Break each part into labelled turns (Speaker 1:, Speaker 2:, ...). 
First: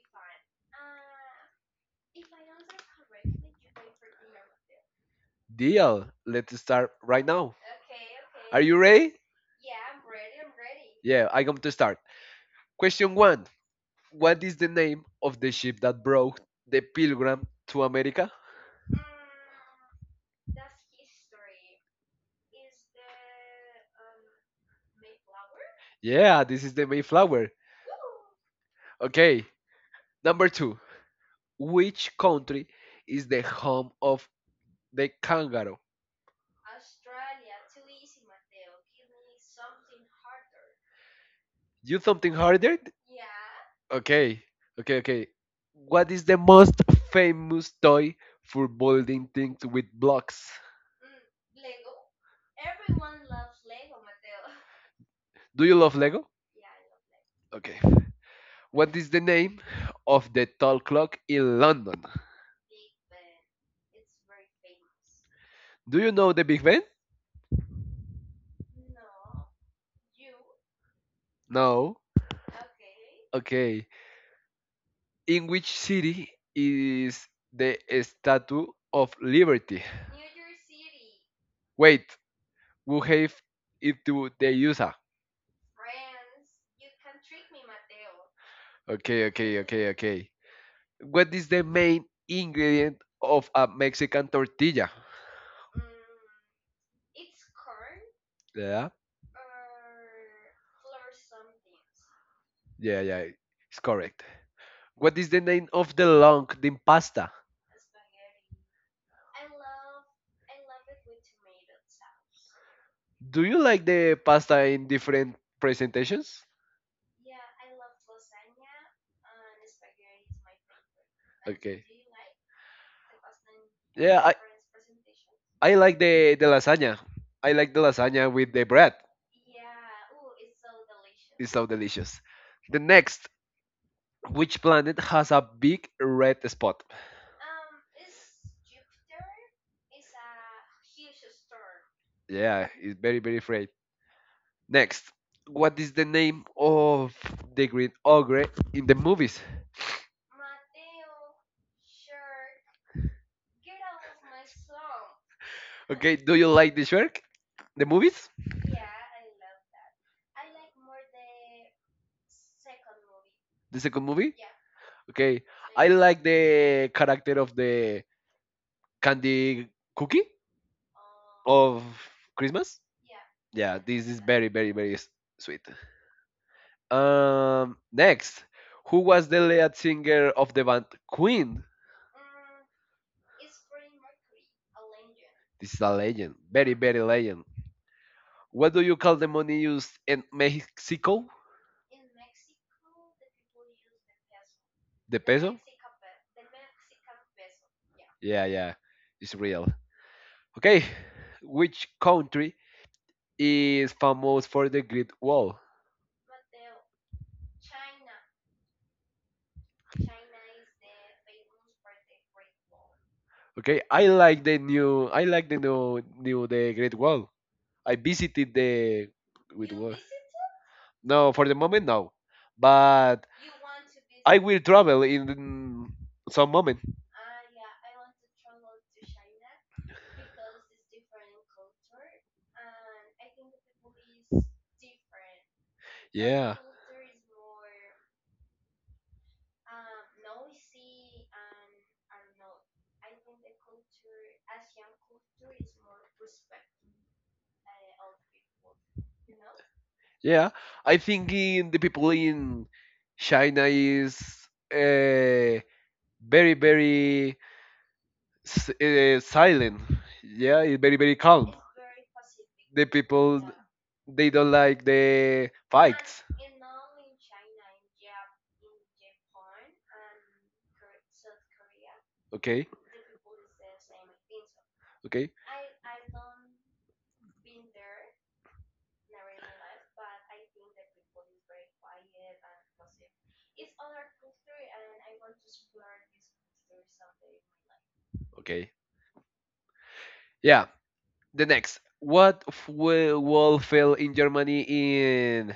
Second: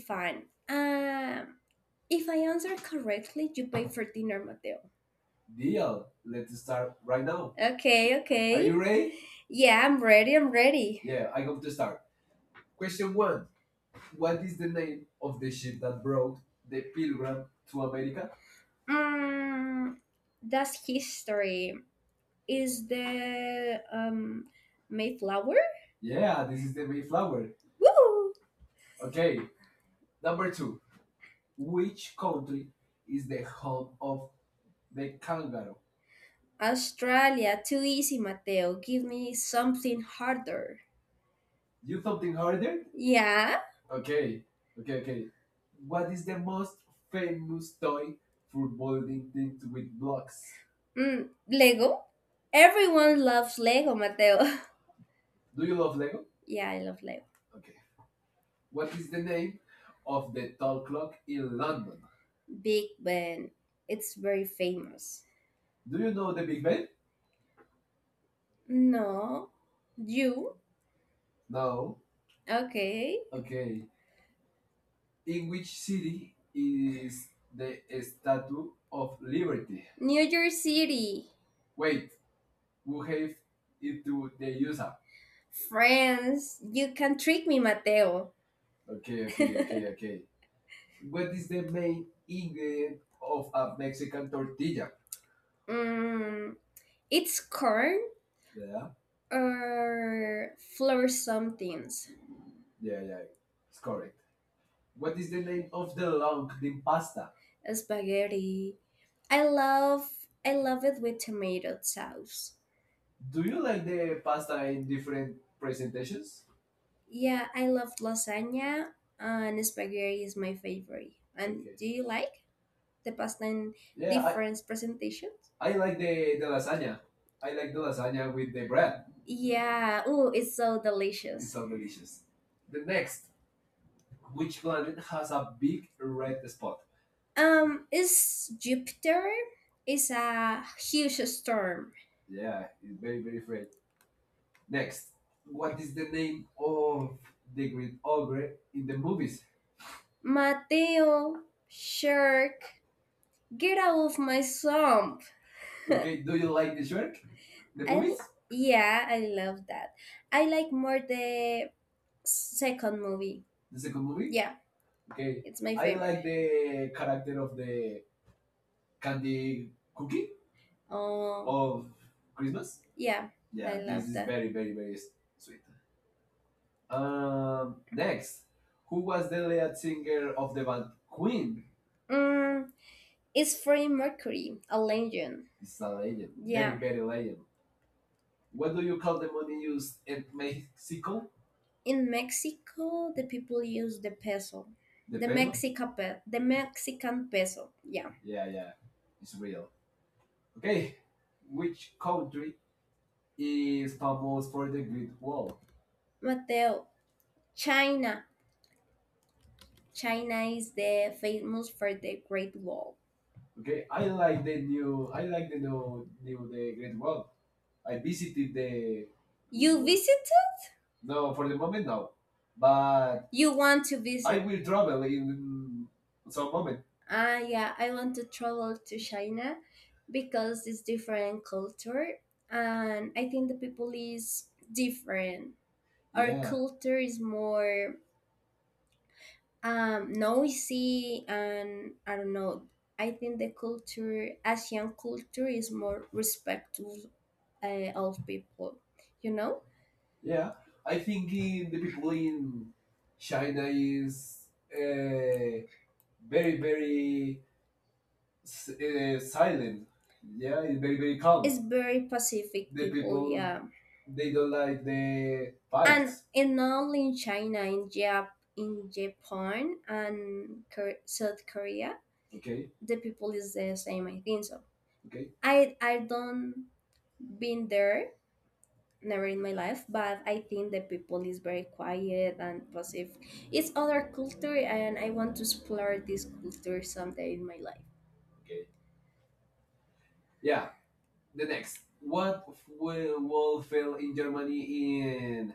Speaker 1: fun. If I answer correctly, you pay for dinner, Mateo. Deal.
Speaker 2: Deal, let's start right now.
Speaker 1: Okay, Are
Speaker 2: Are
Speaker 1: okay.
Speaker 2: you
Speaker 1: you ready?
Speaker 2: ready?
Speaker 1: Yeah, I'm ready. I'm ready.
Speaker 2: Yeah,
Speaker 1: Yeah.
Speaker 2: I'm going to start. Question 1. What
Speaker 1: What
Speaker 2: is
Speaker 1: is
Speaker 2: the
Speaker 1: the
Speaker 2: name
Speaker 1: name?
Speaker 2: of the ship that brought
Speaker 1: Bro.
Speaker 2: the pilgrim to America?
Speaker 1: Mm, that's history. Is the Mayflower?
Speaker 2: Yeah,
Speaker 1: Ah,
Speaker 2: this
Speaker 1: this
Speaker 2: is
Speaker 1: is
Speaker 2: the
Speaker 1: the
Speaker 2: Mayflower.
Speaker 1: Woo!
Speaker 2: Okay,
Speaker 1: Okay.
Speaker 2: number two.
Speaker 1: Two
Speaker 2: Which country
Speaker 1: country
Speaker 2: is the home
Speaker 1: called
Speaker 2: of the kangaroo?
Speaker 1: Calgary. Australia, too easy, Mateo. Give me something harder.
Speaker 2: You something
Speaker 1: Are
Speaker 2: harder?
Speaker 1: Yeah?
Speaker 2: Okay,
Speaker 1: Okay,
Speaker 2: okay, okay.
Speaker 1: okay.
Speaker 2: What
Speaker 1: What
Speaker 2: is
Speaker 1: is
Speaker 2: the
Speaker 1: the
Speaker 2: most famous
Speaker 1: famous
Speaker 2: toy for building
Speaker 1: footballing
Speaker 2: things
Speaker 1: thing to
Speaker 2: with blocks?
Speaker 1: Lego? Everyone loves Lego, Mateo.
Speaker 2: Do
Speaker 1: Do
Speaker 2: you
Speaker 1: you
Speaker 2: love
Speaker 1: love Lego?
Speaker 2: Lego?
Speaker 1: Yeah, I love Lego.
Speaker 2: Okay. What is the name
Speaker 1: Name?
Speaker 2: of the tall
Speaker 1: Tall
Speaker 2: clock
Speaker 1: Club
Speaker 2: in London?
Speaker 1: London. Big Ben. It's very famous.
Speaker 2: Do you know the Big
Speaker 1: Big
Speaker 2: Ben?
Speaker 1: Ben? No. You?
Speaker 2: No.
Speaker 1: Oh. Okay.
Speaker 2: Okay.
Speaker 1: Okay.
Speaker 2: In which city
Speaker 1: City
Speaker 2: is
Speaker 1: is
Speaker 2: the Statue
Speaker 1: to
Speaker 2: of Liberty?
Speaker 1: New York City.
Speaker 2: Wait,
Speaker 1: Wait.
Speaker 2: who
Speaker 1: Who have
Speaker 2: gave it
Speaker 1: it
Speaker 2: to
Speaker 1: to
Speaker 2: the
Speaker 1: the
Speaker 2: USA?
Speaker 1: user. Friends, you can trick me, Mateo.
Speaker 2: Okay,
Speaker 1: Okay,
Speaker 2: okay,
Speaker 1: okay,
Speaker 2: okay,
Speaker 1: okay, okay.
Speaker 2: okay. What
Speaker 1: What
Speaker 2: is
Speaker 1: is
Speaker 2: the
Speaker 1: the
Speaker 2: main
Speaker 1: main
Speaker 2: ingredient
Speaker 1: ingredient
Speaker 2: of
Speaker 1: of
Speaker 2: a
Speaker 1: a
Speaker 2: Mexican
Speaker 1: Mexican
Speaker 2: tortilla?
Speaker 1: tortilla? Mm, it's corn,
Speaker 2: Yeah,
Speaker 1: yeah, or flour something.
Speaker 2: yeah,
Speaker 1: Yeah, yeah,
Speaker 2: yeah. It's
Speaker 1: it's correct.
Speaker 2: correct. What
Speaker 1: What
Speaker 2: is
Speaker 1: is
Speaker 2: the
Speaker 1: the
Speaker 2: name
Speaker 1: name
Speaker 2: of
Speaker 1: of
Speaker 2: the
Speaker 1: the
Speaker 2: long
Speaker 1: long
Speaker 2: the
Speaker 1: bean
Speaker 2: pasta?
Speaker 1: pasta? Spaghetti. I love I love it with tomato sauce. Do
Speaker 2: Do you
Speaker 1: you
Speaker 2: like the pasta in
Speaker 1: like different?
Speaker 2: different presentations?
Speaker 1: Yeah, I love lasagna and spaghetti is my favorite. And, okay, do,
Speaker 2: Okay.
Speaker 1: okay, you like the pasta in, yeah, I,
Speaker 2: Yeah, I,
Speaker 1: different presentations?
Speaker 2: I like the lasagna. I like the lasagna with the bread.
Speaker 1: Yeah, oh, it's so delicious.
Speaker 2: It's so delicious. The next, which planet has a big red spot?
Speaker 1: Is Jupiter is a huge storm.
Speaker 2: Yeah, it's very, very afraid. Next,
Speaker 1: What?
Speaker 2: what is the name of the green ogre in the movies?
Speaker 1: Mateo, shark, get out of my swamp.
Speaker 2: Okay,
Speaker 1: Okay,
Speaker 2: do you like the shark? The
Speaker 1: the I, movies?
Speaker 2: movies?
Speaker 1: Yeah, I love that. I like more the second movie.
Speaker 2: The
Speaker 1: The second
Speaker 2: second
Speaker 1: movie?
Speaker 2: movie?
Speaker 1: Yeah,
Speaker 2: Okay,
Speaker 1: it's my
Speaker 2: I
Speaker 1: I
Speaker 2: like the character of the candy
Speaker 1: favorite.
Speaker 2: cookie
Speaker 1: Oh,
Speaker 2: of
Speaker 1: Christmas?
Speaker 2: Christmas.
Speaker 1: Yeah, I, yeah,
Speaker 2: Yeah,
Speaker 1: this love
Speaker 2: this
Speaker 1: is
Speaker 2: is
Speaker 1: that,
Speaker 2: very,
Speaker 1: very
Speaker 2: very,
Speaker 1: very
Speaker 2: very sweet. Next, who was the lead singer of the band Queen?
Speaker 1: Queen. Mm, it's Freddie Mercury, a legend.
Speaker 2: This is
Speaker 1: Is a
Speaker 2: a
Speaker 1: legend.
Speaker 2: legend,
Speaker 1: Very,
Speaker 2: very,
Speaker 1: yeah, very
Speaker 2: very
Speaker 1: legend.
Speaker 2: legend. What do you call the money used in Mexico?
Speaker 1: In Mexico, the people use the peso. The
Speaker 2: The
Speaker 1: The peso,
Speaker 2: peso?
Speaker 1: The Mexican peso. Yeah.
Speaker 2: Yeah, yeah, it's real. Okay, which country
Speaker 1: Yeah.
Speaker 2: is
Speaker 1: Is
Speaker 2: famous for the Great Wall?
Speaker 1: Mateo, China. China is the famous for the Great Wall.
Speaker 2: Okay, I like the
Speaker 1: The
Speaker 2: new.
Speaker 1: new
Speaker 2: I like the new the Great Wall. I
Speaker 1: I
Speaker 2: visited
Speaker 1: visited the
Speaker 2: the Great
Speaker 1: You
Speaker 2: Wall.
Speaker 1: visited?
Speaker 2: No,
Speaker 1: No
Speaker 2: for
Speaker 1: for
Speaker 2: the
Speaker 1: the
Speaker 2: moment,
Speaker 1: moment
Speaker 2: no.
Speaker 1: no,
Speaker 2: But
Speaker 1: but you want to visit?
Speaker 2: I
Speaker 1: I
Speaker 2: will
Speaker 1: will travel
Speaker 2: travel
Speaker 1: in
Speaker 2: in some moment.
Speaker 1: Ah, yeah, I want to travel to China because it's different culture, and I think the people is different. Our, yeah,
Speaker 2: Yeah,
Speaker 1: culture is more noisy, and I don't know. I think the culture, Asian culture, is more respectful old people, you know?
Speaker 2: yeah. I
Speaker 1: I
Speaker 2: think
Speaker 1: think in
Speaker 2: in the people in
Speaker 1: Berlin
Speaker 2: China
Speaker 1: there
Speaker 2: is
Speaker 1: is
Speaker 2: uh, very, very
Speaker 1: very,
Speaker 2: silent. Yeah,
Speaker 1: yeah,
Speaker 2: it's very, very calm.
Speaker 1: it's very Pacific,
Speaker 2: The
Speaker 1: they don't,
Speaker 2: people
Speaker 1: yeah.
Speaker 2: they
Speaker 1: They
Speaker 2: don't like the
Speaker 1: and fight.
Speaker 2: fights.
Speaker 1: In all in China, in in Japan, and South Korea,
Speaker 2: Okay,
Speaker 1: the people is the same. I think so.
Speaker 2: okay,
Speaker 1: I don't been there, never in my life, but I think the people is very quiet and passive. It's other culture and I want to explore this culture someday in my life.
Speaker 2: okay. Yeah. The next, what
Speaker 1: What
Speaker 2: wall
Speaker 1: was
Speaker 2: fell in
Speaker 1: in Germany
Speaker 2: Germany
Speaker 1: in
Speaker 2: in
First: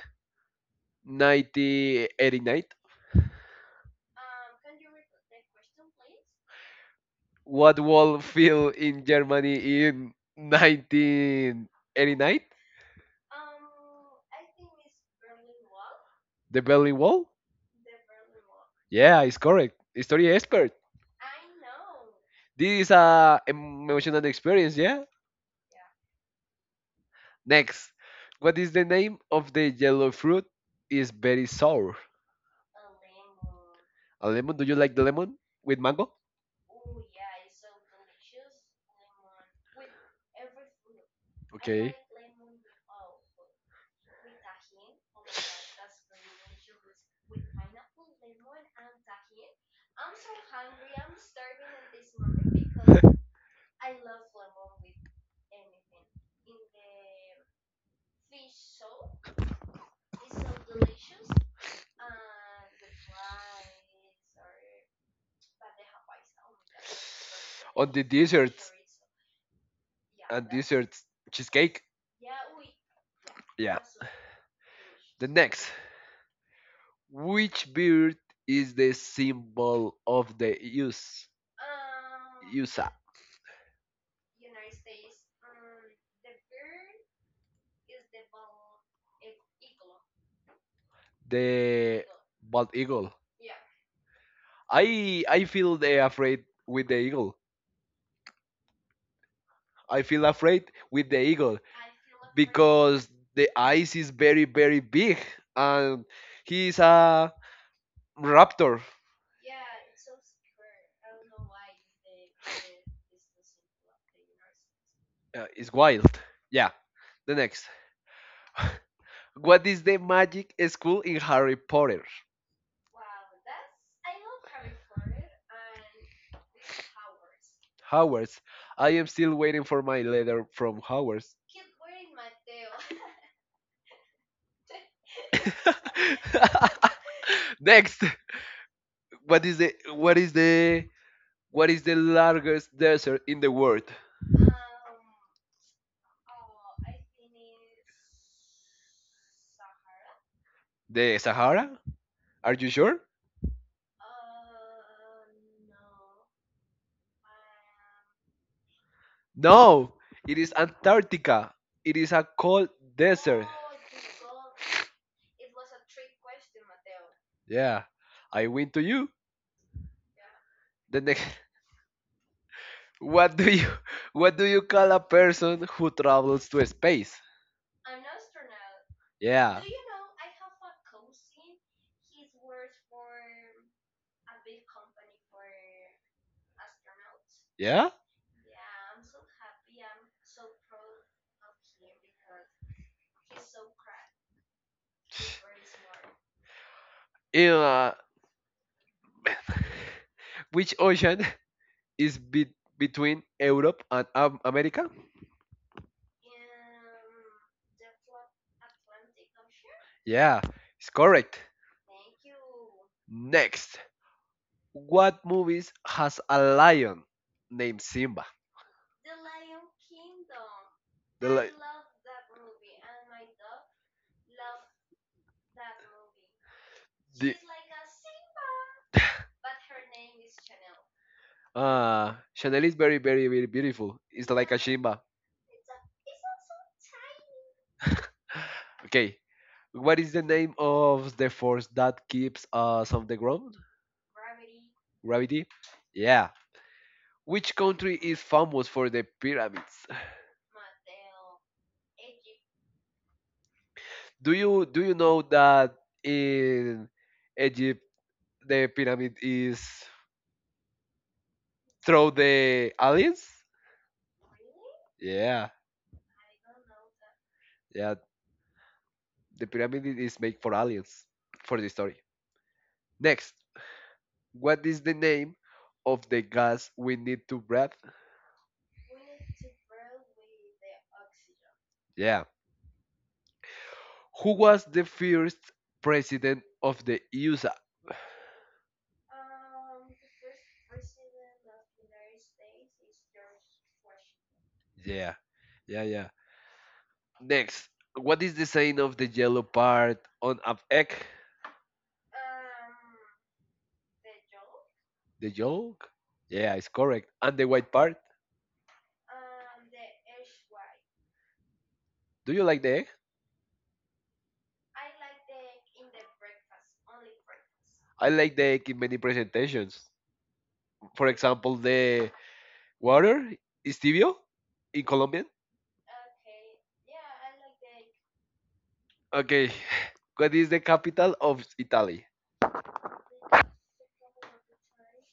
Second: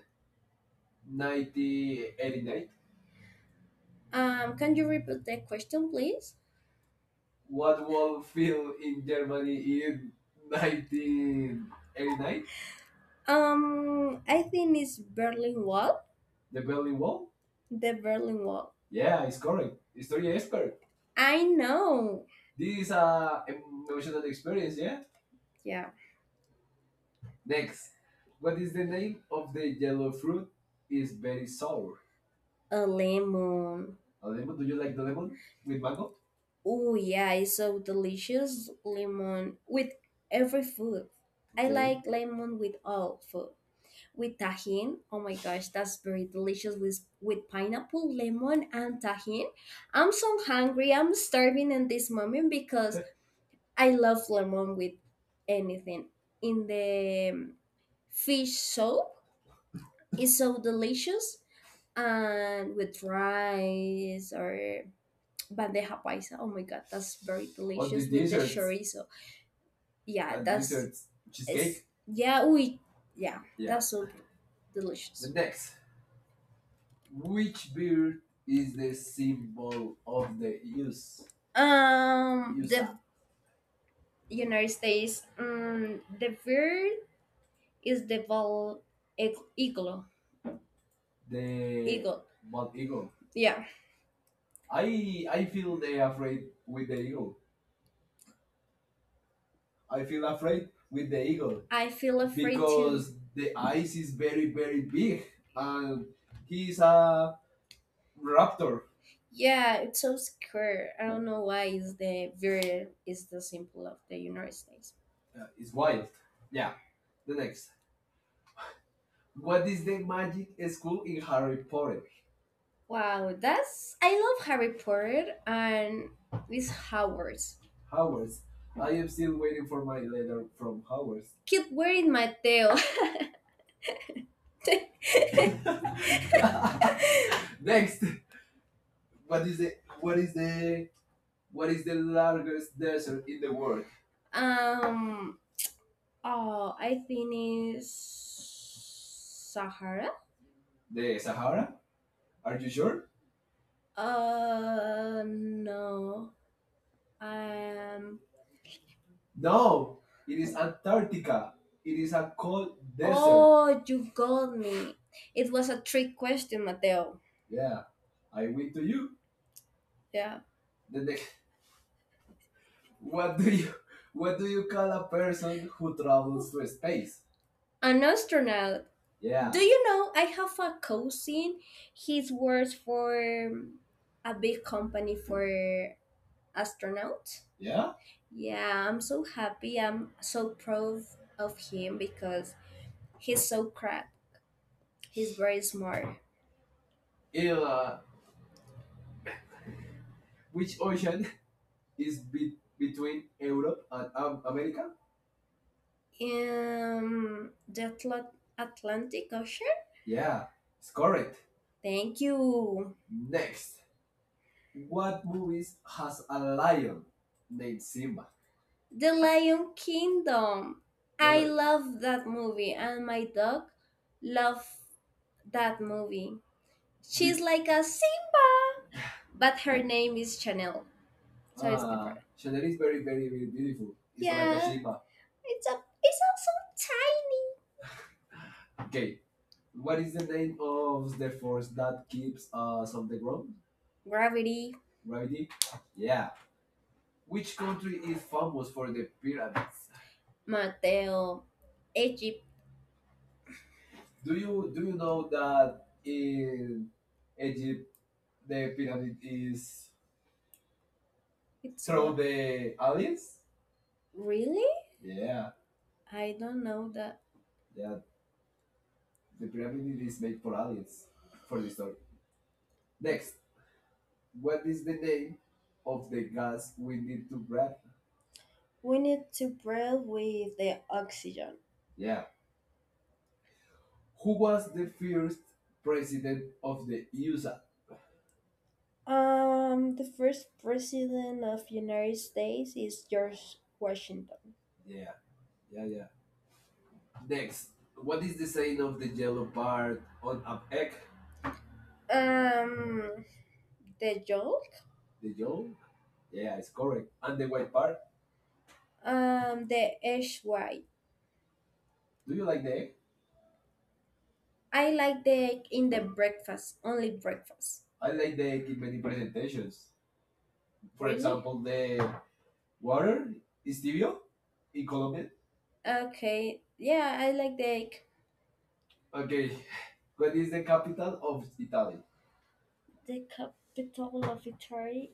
Speaker 1: 90?
Speaker 2: 1989?
Speaker 1: Can you repeat the question, please?
Speaker 2: What wall fell
Speaker 1: In
Speaker 2: in
Speaker 1: Germany
Speaker 2: Germany in
Speaker 1: in the
Speaker 2: 1989?
Speaker 1: I think it's Berlin Wall.
Speaker 2: The Berlin
Speaker 1: Berlin Wall?
Speaker 2: Wall.
Speaker 1: The Berlin Wall.
Speaker 2: Yeah, it's correct. History expert.
Speaker 1: I know.
Speaker 2: This is a emotional experience. Yeah.
Speaker 1: Yeah.
Speaker 2: Next, what is the name of the yellow fruit? Is
Speaker 1: Is
Speaker 2: very sour.
Speaker 1: a lemon.
Speaker 2: A lemon?
Speaker 1: What
Speaker 2: Do
Speaker 1: do
Speaker 2: you
Speaker 1: you
Speaker 2: like
Speaker 1: like?
Speaker 2: the lemon with mango?
Speaker 1: Oh yeah, it's so delicious lemon with every food. I, okay,
Speaker 2: Okay.
Speaker 1: like lemon with all food. With tajin, oh my gosh, that's very delicious with pineapple, lemon, and tajin. I'm so hungry. I'm starving in this moment because I love lemon with anything. In the fish soup, it's so delicious, and with rice or bandeja paisa. Oh my god, that's very
Speaker 2: On the
Speaker 1: delicious. What?
Speaker 2: desserts
Speaker 1: Chorizo. Yeah, and
Speaker 2: and
Speaker 1: that's
Speaker 2: desserts,
Speaker 1: with the
Speaker 2: cheesecake.
Speaker 1: cheesecake. Yeah, we, yeah, yeah,
Speaker 2: Yeah.
Speaker 1: that's so delicious.
Speaker 2: The
Speaker 1: Then-
Speaker 2: next, which
Speaker 1: Which
Speaker 2: bird
Speaker 1: beer
Speaker 2: is
Speaker 1: is
Speaker 2: the
Speaker 1: the symbol
Speaker 2: symbol
Speaker 1: of
Speaker 2: of the
Speaker 1: the use?
Speaker 2: use?
Speaker 1: The
Speaker 2: USA.
Speaker 1: USA. United States, the bird is the ball eagle, the
Speaker 2: The
Speaker 1: eagle.
Speaker 2: bald
Speaker 1: Bald eagle.
Speaker 2: eagle.
Speaker 1: Yeah,
Speaker 2: I
Speaker 1: I I
Speaker 2: I
Speaker 1: f-
Speaker 2: feel they afraid with the eagle. I feel afraid
Speaker 1: with
Speaker 2: with the
Speaker 1: the
Speaker 2: eagle
Speaker 1: eagle I feel afraid to,
Speaker 2: because
Speaker 1: because
Speaker 2: the eyes
Speaker 1: he's
Speaker 2: is very,
Speaker 1: very
Speaker 2: very big
Speaker 1: big,
Speaker 2: and he's
Speaker 1: he's
Speaker 2: a
Speaker 1: a rap.
Speaker 2: raptor.
Speaker 1: Yeah, it's so secure. I don't know why is the very is the symbol of the United States.
Speaker 2: It's wild. Yeah.
Speaker 1: The
Speaker 2: The next.
Speaker 1: next. What?
Speaker 2: What is the magic school in Harry Potter?
Speaker 1: Wow, that's I love Harry Potter and these Howards.
Speaker 2: Hogwarts.
Speaker 1: Howard's. I
Speaker 2: I am
Speaker 1: am
Speaker 2: still
Speaker 1: still
Speaker 2: waiting
Speaker 1: waiting
Speaker 2: for my letter from
Speaker 1: from Howard's.
Speaker 2: Hogwarts.
Speaker 1: Keep wearing Mateo.
Speaker 2: Next, what is the what is the what is the
Speaker 1: Largest.
Speaker 2: largest desert in the world?
Speaker 1: um. Oh, I think it's Sahara.
Speaker 2: The
Speaker 1: The Sahara?
Speaker 2: Sahara? Are
Speaker 1: Are you
Speaker 2: you sure?
Speaker 1: sure? No. Um. No,
Speaker 2: No, it
Speaker 1: it
Speaker 2: is
Speaker 1: is Antarctica.
Speaker 2: Antarctica. It
Speaker 1: It
Speaker 2: is
Speaker 1: is
Speaker 2: a
Speaker 1: a
Speaker 2: cold
Speaker 1: desert.
Speaker 2: desert.
Speaker 1: Oh, you got me. It was a trick question, Mateo.
Speaker 2: Yeah,
Speaker 1: Yeah,
Speaker 2: I
Speaker 1: I
Speaker 2: win
Speaker 1: win
Speaker 2: to
Speaker 1: to
Speaker 2: you.
Speaker 1: you. Yeah.
Speaker 2: The next, what
Speaker 1: What
Speaker 2: do
Speaker 1: do
Speaker 2: you,
Speaker 1: you
Speaker 2: what do you call a person
Speaker 1: think
Speaker 2: who
Speaker 1: who travel?
Speaker 2: travels to space?
Speaker 1: An astronaut. Yeah. Do
Speaker 2: Yeah,
Speaker 1: you know I have a cousin? He works for a big company for astronauts.
Speaker 2: yeah.
Speaker 1: Yeah, I'm so happy. I'm so proud of him because he's so crack. He's very smart.
Speaker 2: In
Speaker 1: Uh,
Speaker 2: which
Speaker 1: which
Speaker 2: ocean
Speaker 1: ocean
Speaker 2: is
Speaker 1: is
Speaker 2: between
Speaker 1: between
Speaker 2: Europe
Speaker 1: Europe
Speaker 2: and
Speaker 1: and
Speaker 2: America?
Speaker 1: America? The Atlantic Ocean?
Speaker 2: Yeah,
Speaker 1: Yeah.
Speaker 2: it's correct.
Speaker 1: Thank you. Next,
Speaker 2: Next,
Speaker 1: what
Speaker 2: what
Speaker 1: movie
Speaker 2: movies
Speaker 1: is
Speaker 2: has a
Speaker 1: Lion?
Speaker 2: lion named Simba?
Speaker 1: Simba. The Lion Kingdom.
Speaker 2: The
Speaker 1: I, yeah,
Speaker 2: li-
Speaker 1: love that movie, and my dog love that movie.
Speaker 2: The,
Speaker 1: She's like a Simba, but her name is Chanel. So it's, ah, it's
Speaker 2: Chanel is very,
Speaker 1: very,
Speaker 2: very,
Speaker 1: very
Speaker 2: very
Speaker 1: beautiful.
Speaker 2: beautiful.
Speaker 1: It's
Speaker 2: It's
Speaker 1: like
Speaker 2: like
Speaker 1: a
Speaker 2: a
Speaker 1: yeah,
Speaker 2: Shimba.
Speaker 1: a, it's also tiny.
Speaker 2: Okay.
Speaker 1: Okay,
Speaker 2: What is the
Speaker 1: the
Speaker 2: name
Speaker 1: name
Speaker 2: of
Speaker 1: of
Speaker 2: the
Speaker 1: the
Speaker 2: force that keeps
Speaker 1: uh
Speaker 2: us on
Speaker 1: of
Speaker 2: the
Speaker 1: the ground.
Speaker 2: ground?
Speaker 1: Gravity.
Speaker 2: Gravity? Yeah. Which country
Speaker 1: Country
Speaker 2: is
Speaker 1: is for
Speaker 2: famous for the
Speaker 1: the
Speaker 2: pyramids?
Speaker 1: pyramids. Mateo, Egypt.
Speaker 2: Do you know that in
Speaker 1: In
Speaker 2: Egypt the pyramid
Speaker 1: pyramid
Speaker 2: is
Speaker 1: is It's through
Speaker 2: through
Speaker 1: not...
Speaker 2: the
Speaker 1: the alien.
Speaker 2: aliens?
Speaker 1: Really?
Speaker 2: Yeah,
Speaker 1: Yeah, I don't know that.
Speaker 2: yeah. The
Speaker 1: The
Speaker 2: pyramid
Speaker 1: pyramid
Speaker 2: is
Speaker 1: is
Speaker 2: made
Speaker 1: made
Speaker 2: for
Speaker 1: for
Speaker 2: aliens
Speaker 1: aliens.
Speaker 2: for
Speaker 1: For
Speaker 2: the
Speaker 1: the
Speaker 2: story.
Speaker 1: story.
Speaker 2: Next, what
Speaker 1: What
Speaker 2: is
Speaker 1: is
Speaker 2: the
Speaker 1: the
Speaker 2: name
Speaker 1: name
Speaker 2: of the gas we
Speaker 1: we
Speaker 2: need
Speaker 1: need to
Speaker 2: to breathe?
Speaker 1: grab? We need to breathe with the oxygen.
Speaker 2: Yeah.
Speaker 1: Yeah.
Speaker 2: Who
Speaker 1: Who
Speaker 2: was
Speaker 1: was
Speaker 2: the
Speaker 1: first
Speaker 2: first president
Speaker 1: president
Speaker 2: of
Speaker 1: of
Speaker 2: the
Speaker 1: the
Speaker 2: USA?
Speaker 1: USA? The first president of United States is George Washington.
Speaker 2: Yeah. Yeah,
Speaker 1: Yeah, yeah.
Speaker 2: yeah.
Speaker 1: Next,
Speaker 2: Next, what is
Speaker 1: the
Speaker 2: the sign
Speaker 1: sign
Speaker 2: of
Speaker 1: of
Speaker 2: the
Speaker 1: the
Speaker 2: yellow
Speaker 1: yellow
Speaker 2: part on
Speaker 1: on
Speaker 2: an egg?
Speaker 1: Um, the yolk.
Speaker 2: The
Speaker 1: The yellow.
Speaker 2: yolk? Yeah,
Speaker 1: Yeah, it's
Speaker 2: it's
Speaker 1: correct.
Speaker 2: correct. And the
Speaker 1: The
Speaker 2: white
Speaker 1: part.
Speaker 2: part?
Speaker 1: The egg white.
Speaker 2: Do
Speaker 1: Do you
Speaker 2: you like
Speaker 1: like
Speaker 2: the egg?
Speaker 1: I like the egg in the breakfast, only breakfast.
Speaker 2: I like the egg
Speaker 1: In
Speaker 2: in many
Speaker 1: many places?
Speaker 2: presentations.
Speaker 1: For,
Speaker 2: For
Speaker 1: really,
Speaker 2: example,
Speaker 1: example,
Speaker 2: the
Speaker 1: the water.
Speaker 2: water is tibio in Colombian.
Speaker 1: Okay, yeah, I like the egg.
Speaker 2: Okay, what
Speaker 1: What
Speaker 2: is
Speaker 1: is
Speaker 2: the capital of
Speaker 1: Italian?
Speaker 2: Italy?
Speaker 1: The capital of Italy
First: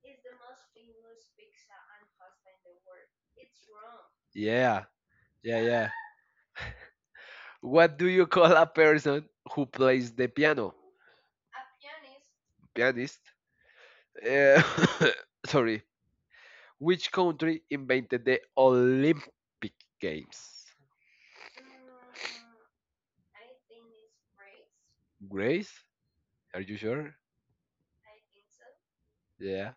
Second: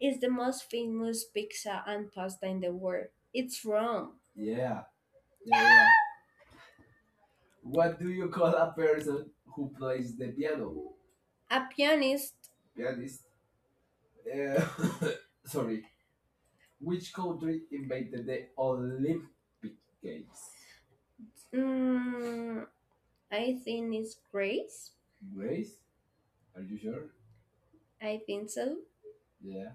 Speaker 1: is the most famous pizza and pasta in the world. It's Rome. Yeah,
Speaker 2: Yeah, yeah,
Speaker 1: yeah, yeah.
Speaker 2: yeah. What
Speaker 1: What
Speaker 2: do
Speaker 1: do
Speaker 2: you
Speaker 1: you
Speaker 2: call
Speaker 1: call
Speaker 2: a
Speaker 1: a
Speaker 2: person
Speaker 1: person
Speaker 2: who
Speaker 1: who
Speaker 2: plays
Speaker 1: plays the
Speaker 2: the piano?
Speaker 1: piano? A pianist.
Speaker 2: Pianist.
Speaker 1: Pianist.
Speaker 2: Uh,
Speaker 1: Uh, sorry.
Speaker 2: sorry. Which
Speaker 1: Which country
Speaker 2: country invented
Speaker 1: invented
Speaker 2: the
Speaker 1: the Olympic
Speaker 2: Olympic
Speaker 1: Games?
Speaker 2: Games?
Speaker 1: mm, I think it's Grace. Grace?
Speaker 2: Grace? Are
Speaker 1: Are
Speaker 2: you
Speaker 1: you sure?
Speaker 2: sure?
Speaker 1: I think so. Yeah.
Speaker 2: Yeah.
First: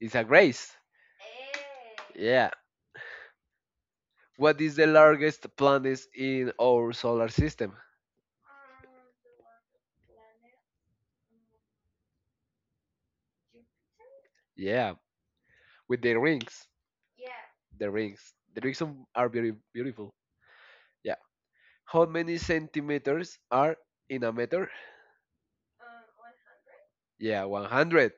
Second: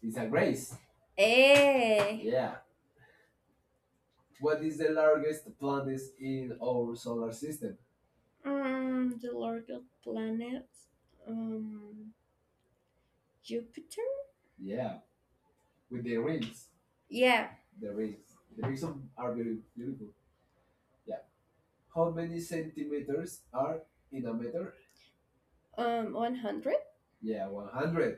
Speaker 2: It's a grace. Yeah.
Speaker 1: Yeah.
Speaker 2: What
Speaker 1: What
Speaker 2: is
Speaker 1: is
Speaker 2: the
Speaker 1: the largest
Speaker 2: largest planet
Speaker 1: planet
Speaker 2: in
Speaker 1: in
Speaker 2: our
Speaker 1: our
Speaker 2: solar
Speaker 1: solar
Speaker 2: system?
Speaker 1: The largest planet, um, Jupiter.
Speaker 2: Yeah.
Speaker 1: Yeah,
Speaker 2: With the
Speaker 1: the
Speaker 2: rings.
Speaker 1: rings. Yeah.
Speaker 2: The
Speaker 1: The rings.
Speaker 2: rings. The
Speaker 1: The
Speaker 2: rings
Speaker 1: rings of-
Speaker 2: are
Speaker 1: are
Speaker 2: very
Speaker 1: very beautiful.
Speaker 2: beautiful. Yeah. How
Speaker 1: How
Speaker 2: many
Speaker 1: many
Speaker 2: centimeters
Speaker 1: centimeters?
Speaker 2: are in a meter?
Speaker 1: 100.
Speaker 2: Yeah,
Speaker 1: Yeah, one.
Speaker 2: 100.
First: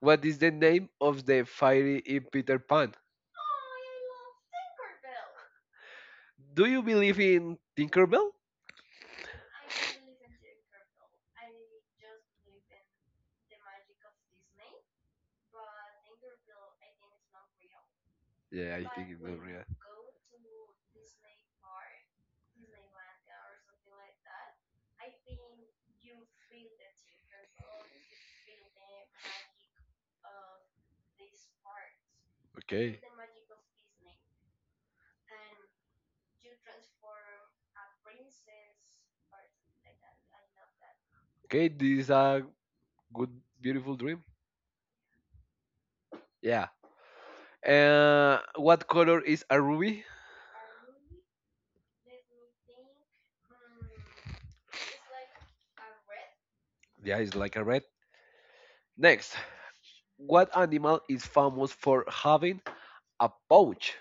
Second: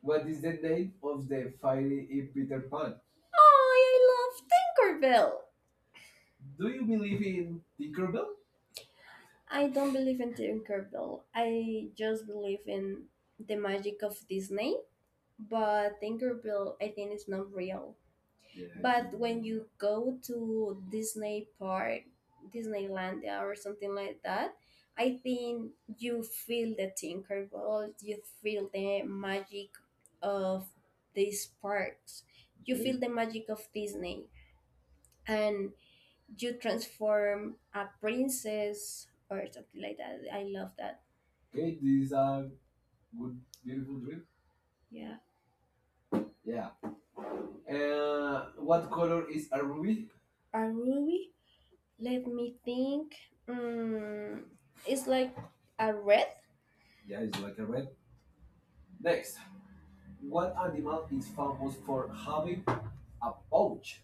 Speaker 2: What
Speaker 1: What
Speaker 2: is
Speaker 1: is
Speaker 2: the
Speaker 1: the
Speaker 2: name
Speaker 1: name
Speaker 2: of
Speaker 1: of
Speaker 2: the
Speaker 1: the
Speaker 2: fairy
Speaker 1: fiery
Speaker 2: in Peter
Speaker 1: Jupiter?
Speaker 2: Pan?
Speaker 1: Oh, I love Tinkerbell.
Speaker 2: Do
Speaker 1: Do
Speaker 2: you
Speaker 1: you
Speaker 2: believe
Speaker 1: believe
Speaker 2: in
Speaker 1: in Tinkerbell?
Speaker 2: Tinkerbell?
Speaker 1: I don't believe in Tinkerbell. I just believe in the magic of Disney. But Tinkerbell, I think, is not real. Yeah.
Speaker 2: Yeah, I think
Speaker 1: But
Speaker 2: it's not
Speaker 1: when
Speaker 2: real.
Speaker 1: you go to Disney Park, Disneylandia or something like that, I think you feel the Tinkerbell, you feel the magic of these parks, you, yeah, feel
Speaker 2: Okay.
Speaker 1: the magic of Disney, and you transform a princess or something like that. I love that.
Speaker 2: Okay,
Speaker 1: Okay,
Speaker 2: this
Speaker 1: this is
Speaker 2: is a
Speaker 1: a
Speaker 2: good,
Speaker 1: good, beautiful
Speaker 2: beautiful
Speaker 1: dream.
Speaker 2: dream.
Speaker 1: Yeah.
Speaker 2: Yeah.
Speaker 1: Yeah. And
Speaker 2: What
Speaker 1: what
Speaker 2: color
Speaker 1: color
Speaker 2: is a
Speaker 1: are
Speaker 2: ruby?
Speaker 1: we? Are we? Let me think. Mm, it's like a red.
Speaker 2: Yeah,
Speaker 1: Yeah,
Speaker 2: it's
Speaker 1: it's like
Speaker 2: like
Speaker 1: a
Speaker 2: a red.
Speaker 1: red. Next,
Speaker 2: Next, what
Speaker 1: what
Speaker 2: animal
Speaker 1: animal
Speaker 2: is famous for
Speaker 1: with
Speaker 2: having
Speaker 1: a
Speaker 2: a pouch?
Speaker 1: pouch?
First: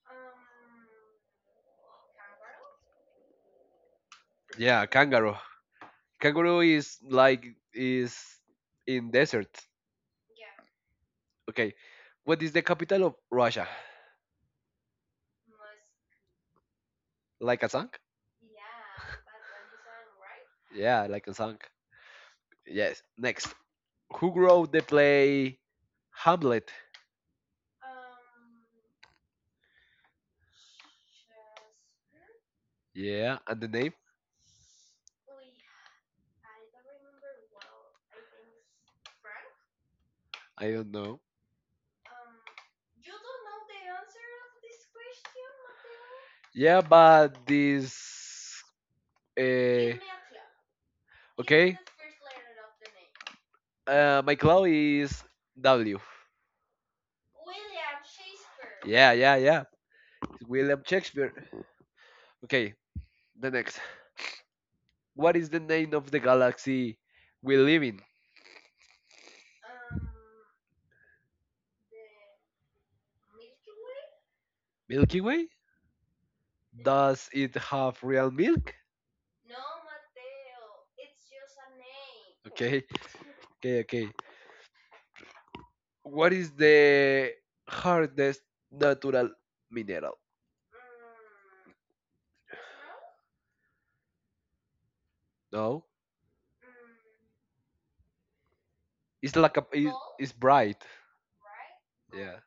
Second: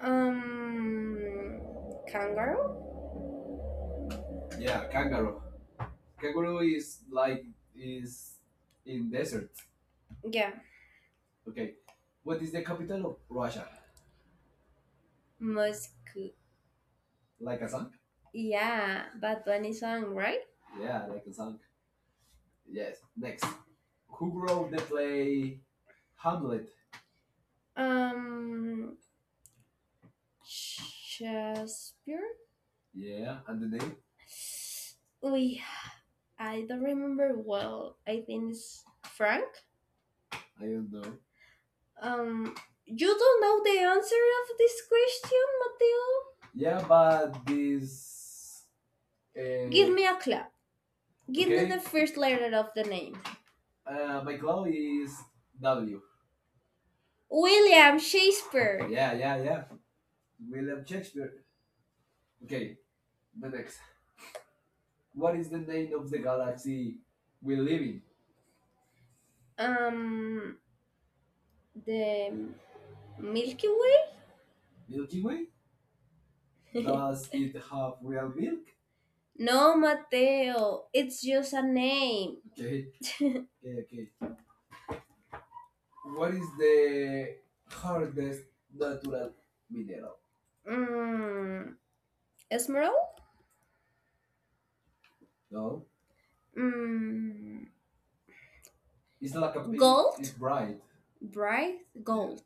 Speaker 1: Um, Kangaroo. Yeah,
Speaker 2: Yeah, kangaroo.
Speaker 1: kangaroo. Kangaroo
Speaker 2: Kangaroo is like is
Speaker 1: is
Speaker 2: in
Speaker 1: in desert.
Speaker 2: desert.
Speaker 1: Yeah,
Speaker 2: Okay,
Speaker 1: okay,
Speaker 2: what
Speaker 1: what
Speaker 2: is
Speaker 1: is
Speaker 2: the
Speaker 1: the
Speaker 2: capital
Speaker 1: capital
Speaker 2: of
Speaker 1: of
Speaker 2: Russia?
Speaker 1: Moscow.
Speaker 2: Like a song?
Speaker 1: Kazan? Yeah, Bad Bunny song, right?
Speaker 2: Yeah,
Speaker 1: Yeah,
Speaker 2: like a song.
Speaker 1: Kazan. Yes.
Speaker 2: Yes.
Speaker 1: Next,
Speaker 2: Next, who
Speaker 1: who wrote
Speaker 2: wrote the play
Speaker 1: a
Speaker 2: Hamlet?
Speaker 1: Um, Shakespeare?
Speaker 2: Yeah,
Speaker 1: Yeah,
Speaker 2: and
Speaker 1: and
Speaker 2: the
Speaker 1: the
Speaker 2: name?
Speaker 1: name? Uy, I don't remember well. I think it's Frank. I
Speaker 2: I don't
Speaker 1: don't know.
Speaker 2: know.
Speaker 1: Um, you don't know the answer of this question, Mateo?
Speaker 2: Yeah,
Speaker 1: Yeah, but
Speaker 2: but this.
Speaker 1: this. Give,
Speaker 2: Uh,
Speaker 1: me a clap. Give okay, me
Speaker 2: okay.
Speaker 1: the first letter of the name.
Speaker 2: My clue is
Speaker 1: Is
Speaker 2: W.
Speaker 1: W. William Shakespeare.
Speaker 2: Yeah,
Speaker 1: Yeah.
Speaker 2: yeah, yeah.
Speaker 1: Will
Speaker 2: William Shakespeare. Okay,
Speaker 1: okay.
Speaker 2: the next. What
Speaker 1: What
Speaker 2: is
Speaker 1: is
Speaker 2: the
Speaker 1: the
Speaker 2: name
Speaker 1: name
Speaker 2: of
Speaker 1: of the
Speaker 2: the galaxy
Speaker 1: galaxy
Speaker 2: we
Speaker 1: we
Speaker 2: live
Speaker 1: live
Speaker 2: in?
Speaker 1: in? Um, the Milky Way?
Speaker 2: Milky
Speaker 1: Milky Way?
Speaker 2: Way? Does
Speaker 1: Does
Speaker 2: it
Speaker 1: it have
Speaker 2: have real
Speaker 1: real milk?
Speaker 2: milk?
Speaker 1: No, Mateo. It's just a name.
Speaker 2: Okay,
Speaker 1: Okay.
Speaker 2: okay, okay. What
Speaker 1: What is
Speaker 2: is
Speaker 1: the
Speaker 2: the
Speaker 1: hard
Speaker 2: hardest
Speaker 1: nut
Speaker 2: natural
Speaker 1: mineral?
Speaker 2: mineral?
Speaker 1: Mm, Esmeralda?
Speaker 2: No,
Speaker 1: No. Mm, It's
Speaker 2: it's like
Speaker 1: like a gold?
Speaker 2: it's
Speaker 1: It's-
Speaker 2: bright.
Speaker 1: bright
Speaker 2: Yeah,
Speaker 1: gold.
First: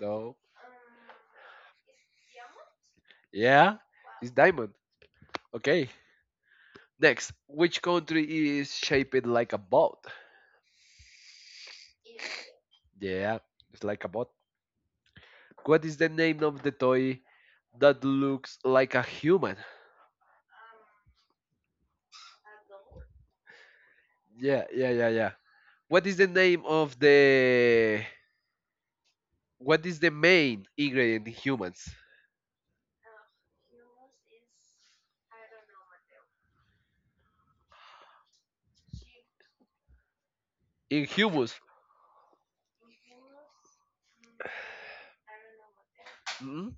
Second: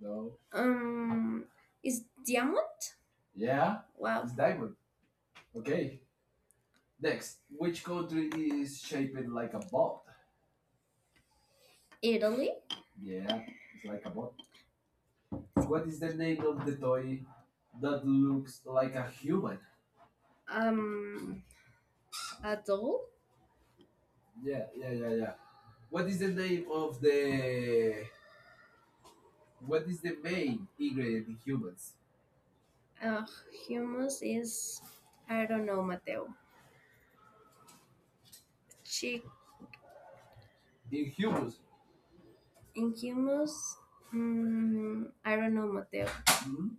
Speaker 1: No. Is diamond?
Speaker 2: yeah,
Speaker 1: Yeah, wow,
Speaker 2: it's
Speaker 1: it's
Speaker 2: diamond.
Speaker 1: diamond.
Speaker 2: Okay,
Speaker 1: Okay.
Speaker 2: next, which
Speaker 1: Which country
Speaker 2: country is
Speaker 1: is
Speaker 2: shaped like a
Speaker 1: a
Speaker 2: boat?
Speaker 1: ball? Italy?
Speaker 2: Yeah,
Speaker 1: Yeah,
Speaker 2: it's
Speaker 1: it's like
Speaker 2: like a
Speaker 1: a
Speaker 2: boat.
Speaker 1: ball.
Speaker 2: What
Speaker 1: What
Speaker 2: is
Speaker 1: is
Speaker 2: the
Speaker 1: the name
Speaker 2: name of
Speaker 1: of
Speaker 2: the
Speaker 1: the toy
Speaker 2: toy that
Speaker 1: that
Speaker 2: looks
Speaker 1: looks
Speaker 2: like a human?
Speaker 1: Um, at all? Yeah.
Speaker 2: Yeah, yeah, yeah, yeah.
Speaker 1: What
Speaker 2: What is the name of
Speaker 1: uh,
Speaker 2: the
Speaker 1: what
Speaker 2: what is
Speaker 1: is
Speaker 2: the
Speaker 1: a
Speaker 2: main ingredient
Speaker 1: ingredient
Speaker 2: in
Speaker 1: in
Speaker 2: humans?
Speaker 1: humans? Uh, Humus is, I don't know, Mateo. Chick in
Speaker 2: In humus,
Speaker 1: humans, in humus, I don't know, Mateo. Hmm.
Speaker 2: mm?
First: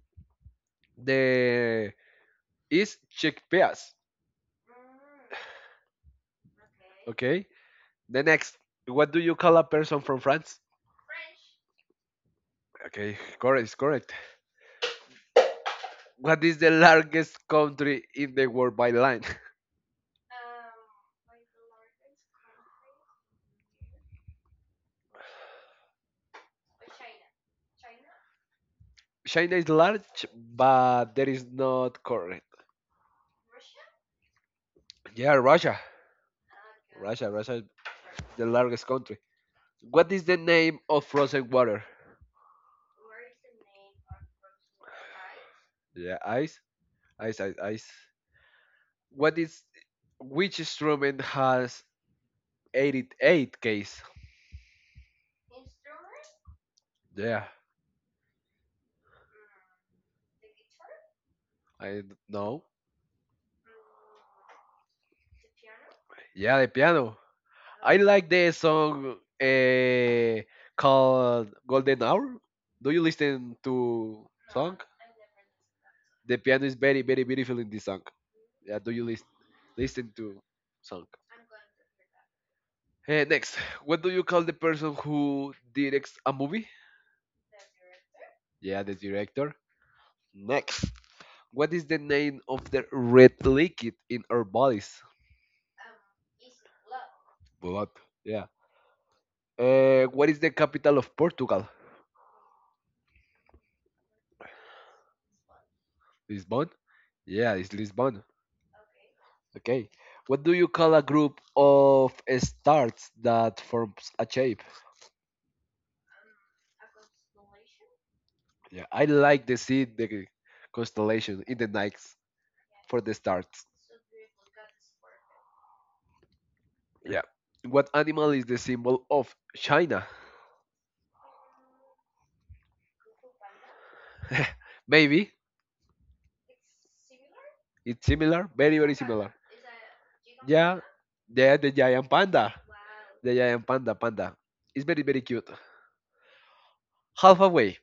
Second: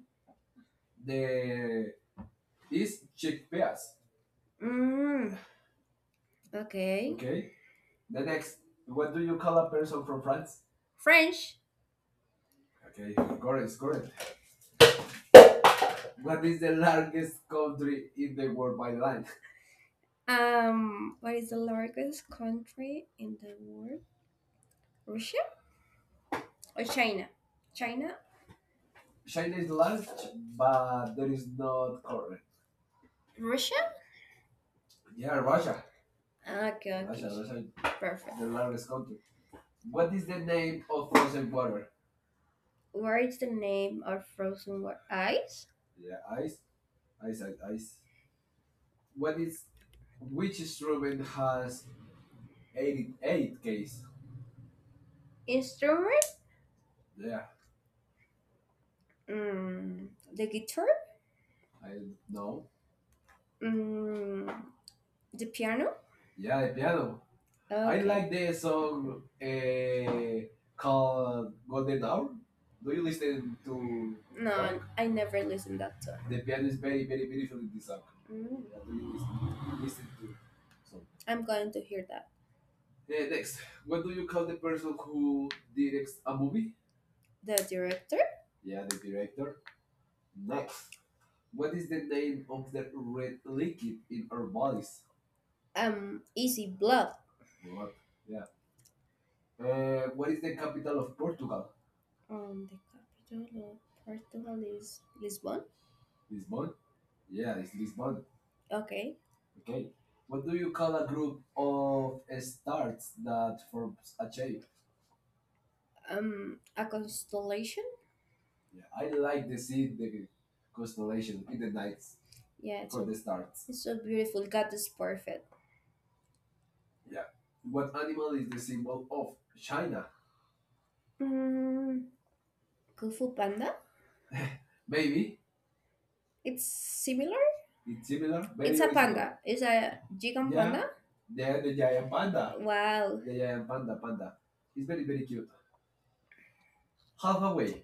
Speaker 1: uh,
Speaker 2: the is
Speaker 1: is chick.
Speaker 2: chickpeas.
Speaker 1: Mm, okay.
Speaker 2: Okay.
Speaker 1: Okay.
Speaker 2: The next, what
Speaker 1: What
Speaker 2: do
Speaker 1: do
Speaker 2: you
Speaker 1: you
Speaker 2: call
Speaker 1: call
Speaker 2: a
Speaker 1: a
Speaker 2: person
Speaker 1: person?
Speaker 2: from France?
Speaker 1: French. Okay,
Speaker 2: Okay, correct, is
Speaker 1: correct,
Speaker 2: correct.
Speaker 1: correct.
Speaker 2: What
Speaker 1: What
Speaker 2: is
Speaker 1: is
Speaker 2: the largest country
Speaker 1: country
Speaker 2: in
Speaker 1: in
Speaker 2: the
Speaker 1: the
Speaker 2: world
Speaker 1: world
Speaker 2: by
Speaker 1: by
Speaker 2: land?
Speaker 1: land? What is the largest country in the world? Russia or China? China? China
Speaker 2: China is
Speaker 1: is large,
Speaker 2: large, but
Speaker 1: but
Speaker 2: that
Speaker 1: there
Speaker 2: is
Speaker 1: is
Speaker 2: not
Speaker 1: not correct.
Speaker 2: correct.
Speaker 1: Russia?
Speaker 2: Yeah, Russia.
Speaker 1: Russia, okay, Russia,
Speaker 2: Russia,
Speaker 1: okay. Russia.
Speaker 2: Russia is
Speaker 1: Russia. Perfect.
Speaker 2: the
Speaker 1: The large.
Speaker 2: largest country. What
Speaker 1: What
Speaker 2: is the name of
Speaker 1: of
Speaker 2: frozen
Speaker 1: frozen
Speaker 2: water?
Speaker 1: water? Where is the name of frozen water? Ice?
Speaker 2: Yeah, ice,
Speaker 1: Ice,
Speaker 2: ice, ice,
Speaker 1: ice,
Speaker 2: ice.
Speaker 1: ice.
Speaker 2: What
Speaker 1: What
Speaker 2: is
Speaker 1: is
Speaker 2: which
Speaker 1: which
Speaker 2: instrument
Speaker 1: instrument
Speaker 2: has
Speaker 1: has 80
Speaker 2: 88 keys?
Speaker 1: keys? Instrument?
Speaker 2: Yeah,
Speaker 1: Mm, the guitar? I,
Speaker 2: I
Speaker 1: No.
Speaker 2: know.
Speaker 1: Mm, the piano?
Speaker 2: Yeah, the piano.
Speaker 1: Piano.
Speaker 2: I
Speaker 1: I know
Speaker 2: like the
Speaker 1: a
Speaker 2: song
Speaker 1: song
Speaker 2: uh,
Speaker 1: called
Speaker 2: called Golden
Speaker 1: an hour?
Speaker 2: Hour. Do
Speaker 1: Do
Speaker 2: you
Speaker 1: you
Speaker 2: listen
Speaker 1: listen to
Speaker 2: to
Speaker 1: No,
Speaker 2: song?
Speaker 1: Punk? I never listened that song.
Speaker 2: The
Speaker 1: The
Speaker 2: piano is
Speaker 1: pianist
Speaker 2: very,
Speaker 1: basically
Speaker 2: very beautiful in this
Speaker 1: this
Speaker 2: song.
Speaker 1: song? Mm.
Speaker 2: Yeah, do
Speaker 1: Do
Speaker 2: you
Speaker 1: you listen? Listen to? This
Speaker 2: listen to
Speaker 1: song?
Speaker 2: song?
Speaker 1: I'm going to hear that. Eh,
Speaker 2: Next, what
Speaker 1: what
Speaker 2: do
Speaker 1: do
Speaker 2: you
Speaker 1: you
Speaker 2: call the person
Speaker 1: person who
Speaker 2: who
Speaker 1: directs
Speaker 2: directs a
Speaker 1: a
Speaker 2: movie?
Speaker 1: movie? The director.
Speaker 2: Yeah,
Speaker 1: The
Speaker 2: the director.
Speaker 1: director. No.
Speaker 2: Next, what
Speaker 1: What
Speaker 2: is
Speaker 1: is
Speaker 2: the
Speaker 1: the
Speaker 2: name
Speaker 1: name
Speaker 2: of
Speaker 1: of
Speaker 2: the red liquid
Speaker 1: Wicked
Speaker 2: in our
Speaker 1: or
Speaker 2: bodies?
Speaker 1: Bodies? Easy Blood.
Speaker 2: Blood.
Speaker 1: What?
Speaker 2: Yeah. What is the capital of Portugal?
Speaker 1: Um, the capital of Portugal is Lisbon.
Speaker 2: Lisbon.
Speaker 1: Lisbon?
Speaker 2: Yeah,
Speaker 1: Yeah,
Speaker 2: it's
Speaker 1: it's Lisbon.
Speaker 2: Lisbon.
Speaker 1: Okay. Okay.
Speaker 2: Okay. What
Speaker 1: What
Speaker 2: do
Speaker 1: do
Speaker 2: you
Speaker 1: you
Speaker 2: call
Speaker 1: call
Speaker 2: a
Speaker 1: a
Speaker 2: group
Speaker 1: group
Speaker 2: of stars that
Speaker 1: that for
Speaker 2: forms a
Speaker 1: a
Speaker 2: shape?
Speaker 1: shape. A constellation. Yeah,
Speaker 2: Yeah, I
Speaker 1: I like
Speaker 2: like
Speaker 1: to
Speaker 2: to see
Speaker 1: see the sea
Speaker 2: the
Speaker 1: decoration.
Speaker 2: constellation in
Speaker 1: It
Speaker 2: the
Speaker 1: did
Speaker 2: night
Speaker 1: not- Yeah, it's,
Speaker 2: for the stars.
Speaker 1: it's so beautiful. God is perfect.
Speaker 2: Yeah. What
Speaker 1: What?
Speaker 2: animal is the symbol of China?
Speaker 1: Mm, Kung Fu Panda.
Speaker 2: Maybe
Speaker 1: It's similar.
Speaker 2: it's similar,
Speaker 1: Very
Speaker 2: very,
Speaker 1: it's a nice-
Speaker 2: very similar.
Speaker 1: panda. It's a gigant. Yeah.
Speaker 2: Yeah,
Speaker 1: Panda.
Speaker 2: yeah,
Speaker 1: The
Speaker 2: the
Speaker 1: giant
Speaker 2: giant panda.
Speaker 1: panda. Wow,
Speaker 2: The
Speaker 1: panda.
Speaker 2: giant panda, panda. It's
Speaker 1: It's
Speaker 2: very, very
Speaker 1: very.
Speaker 2: cute. Half away.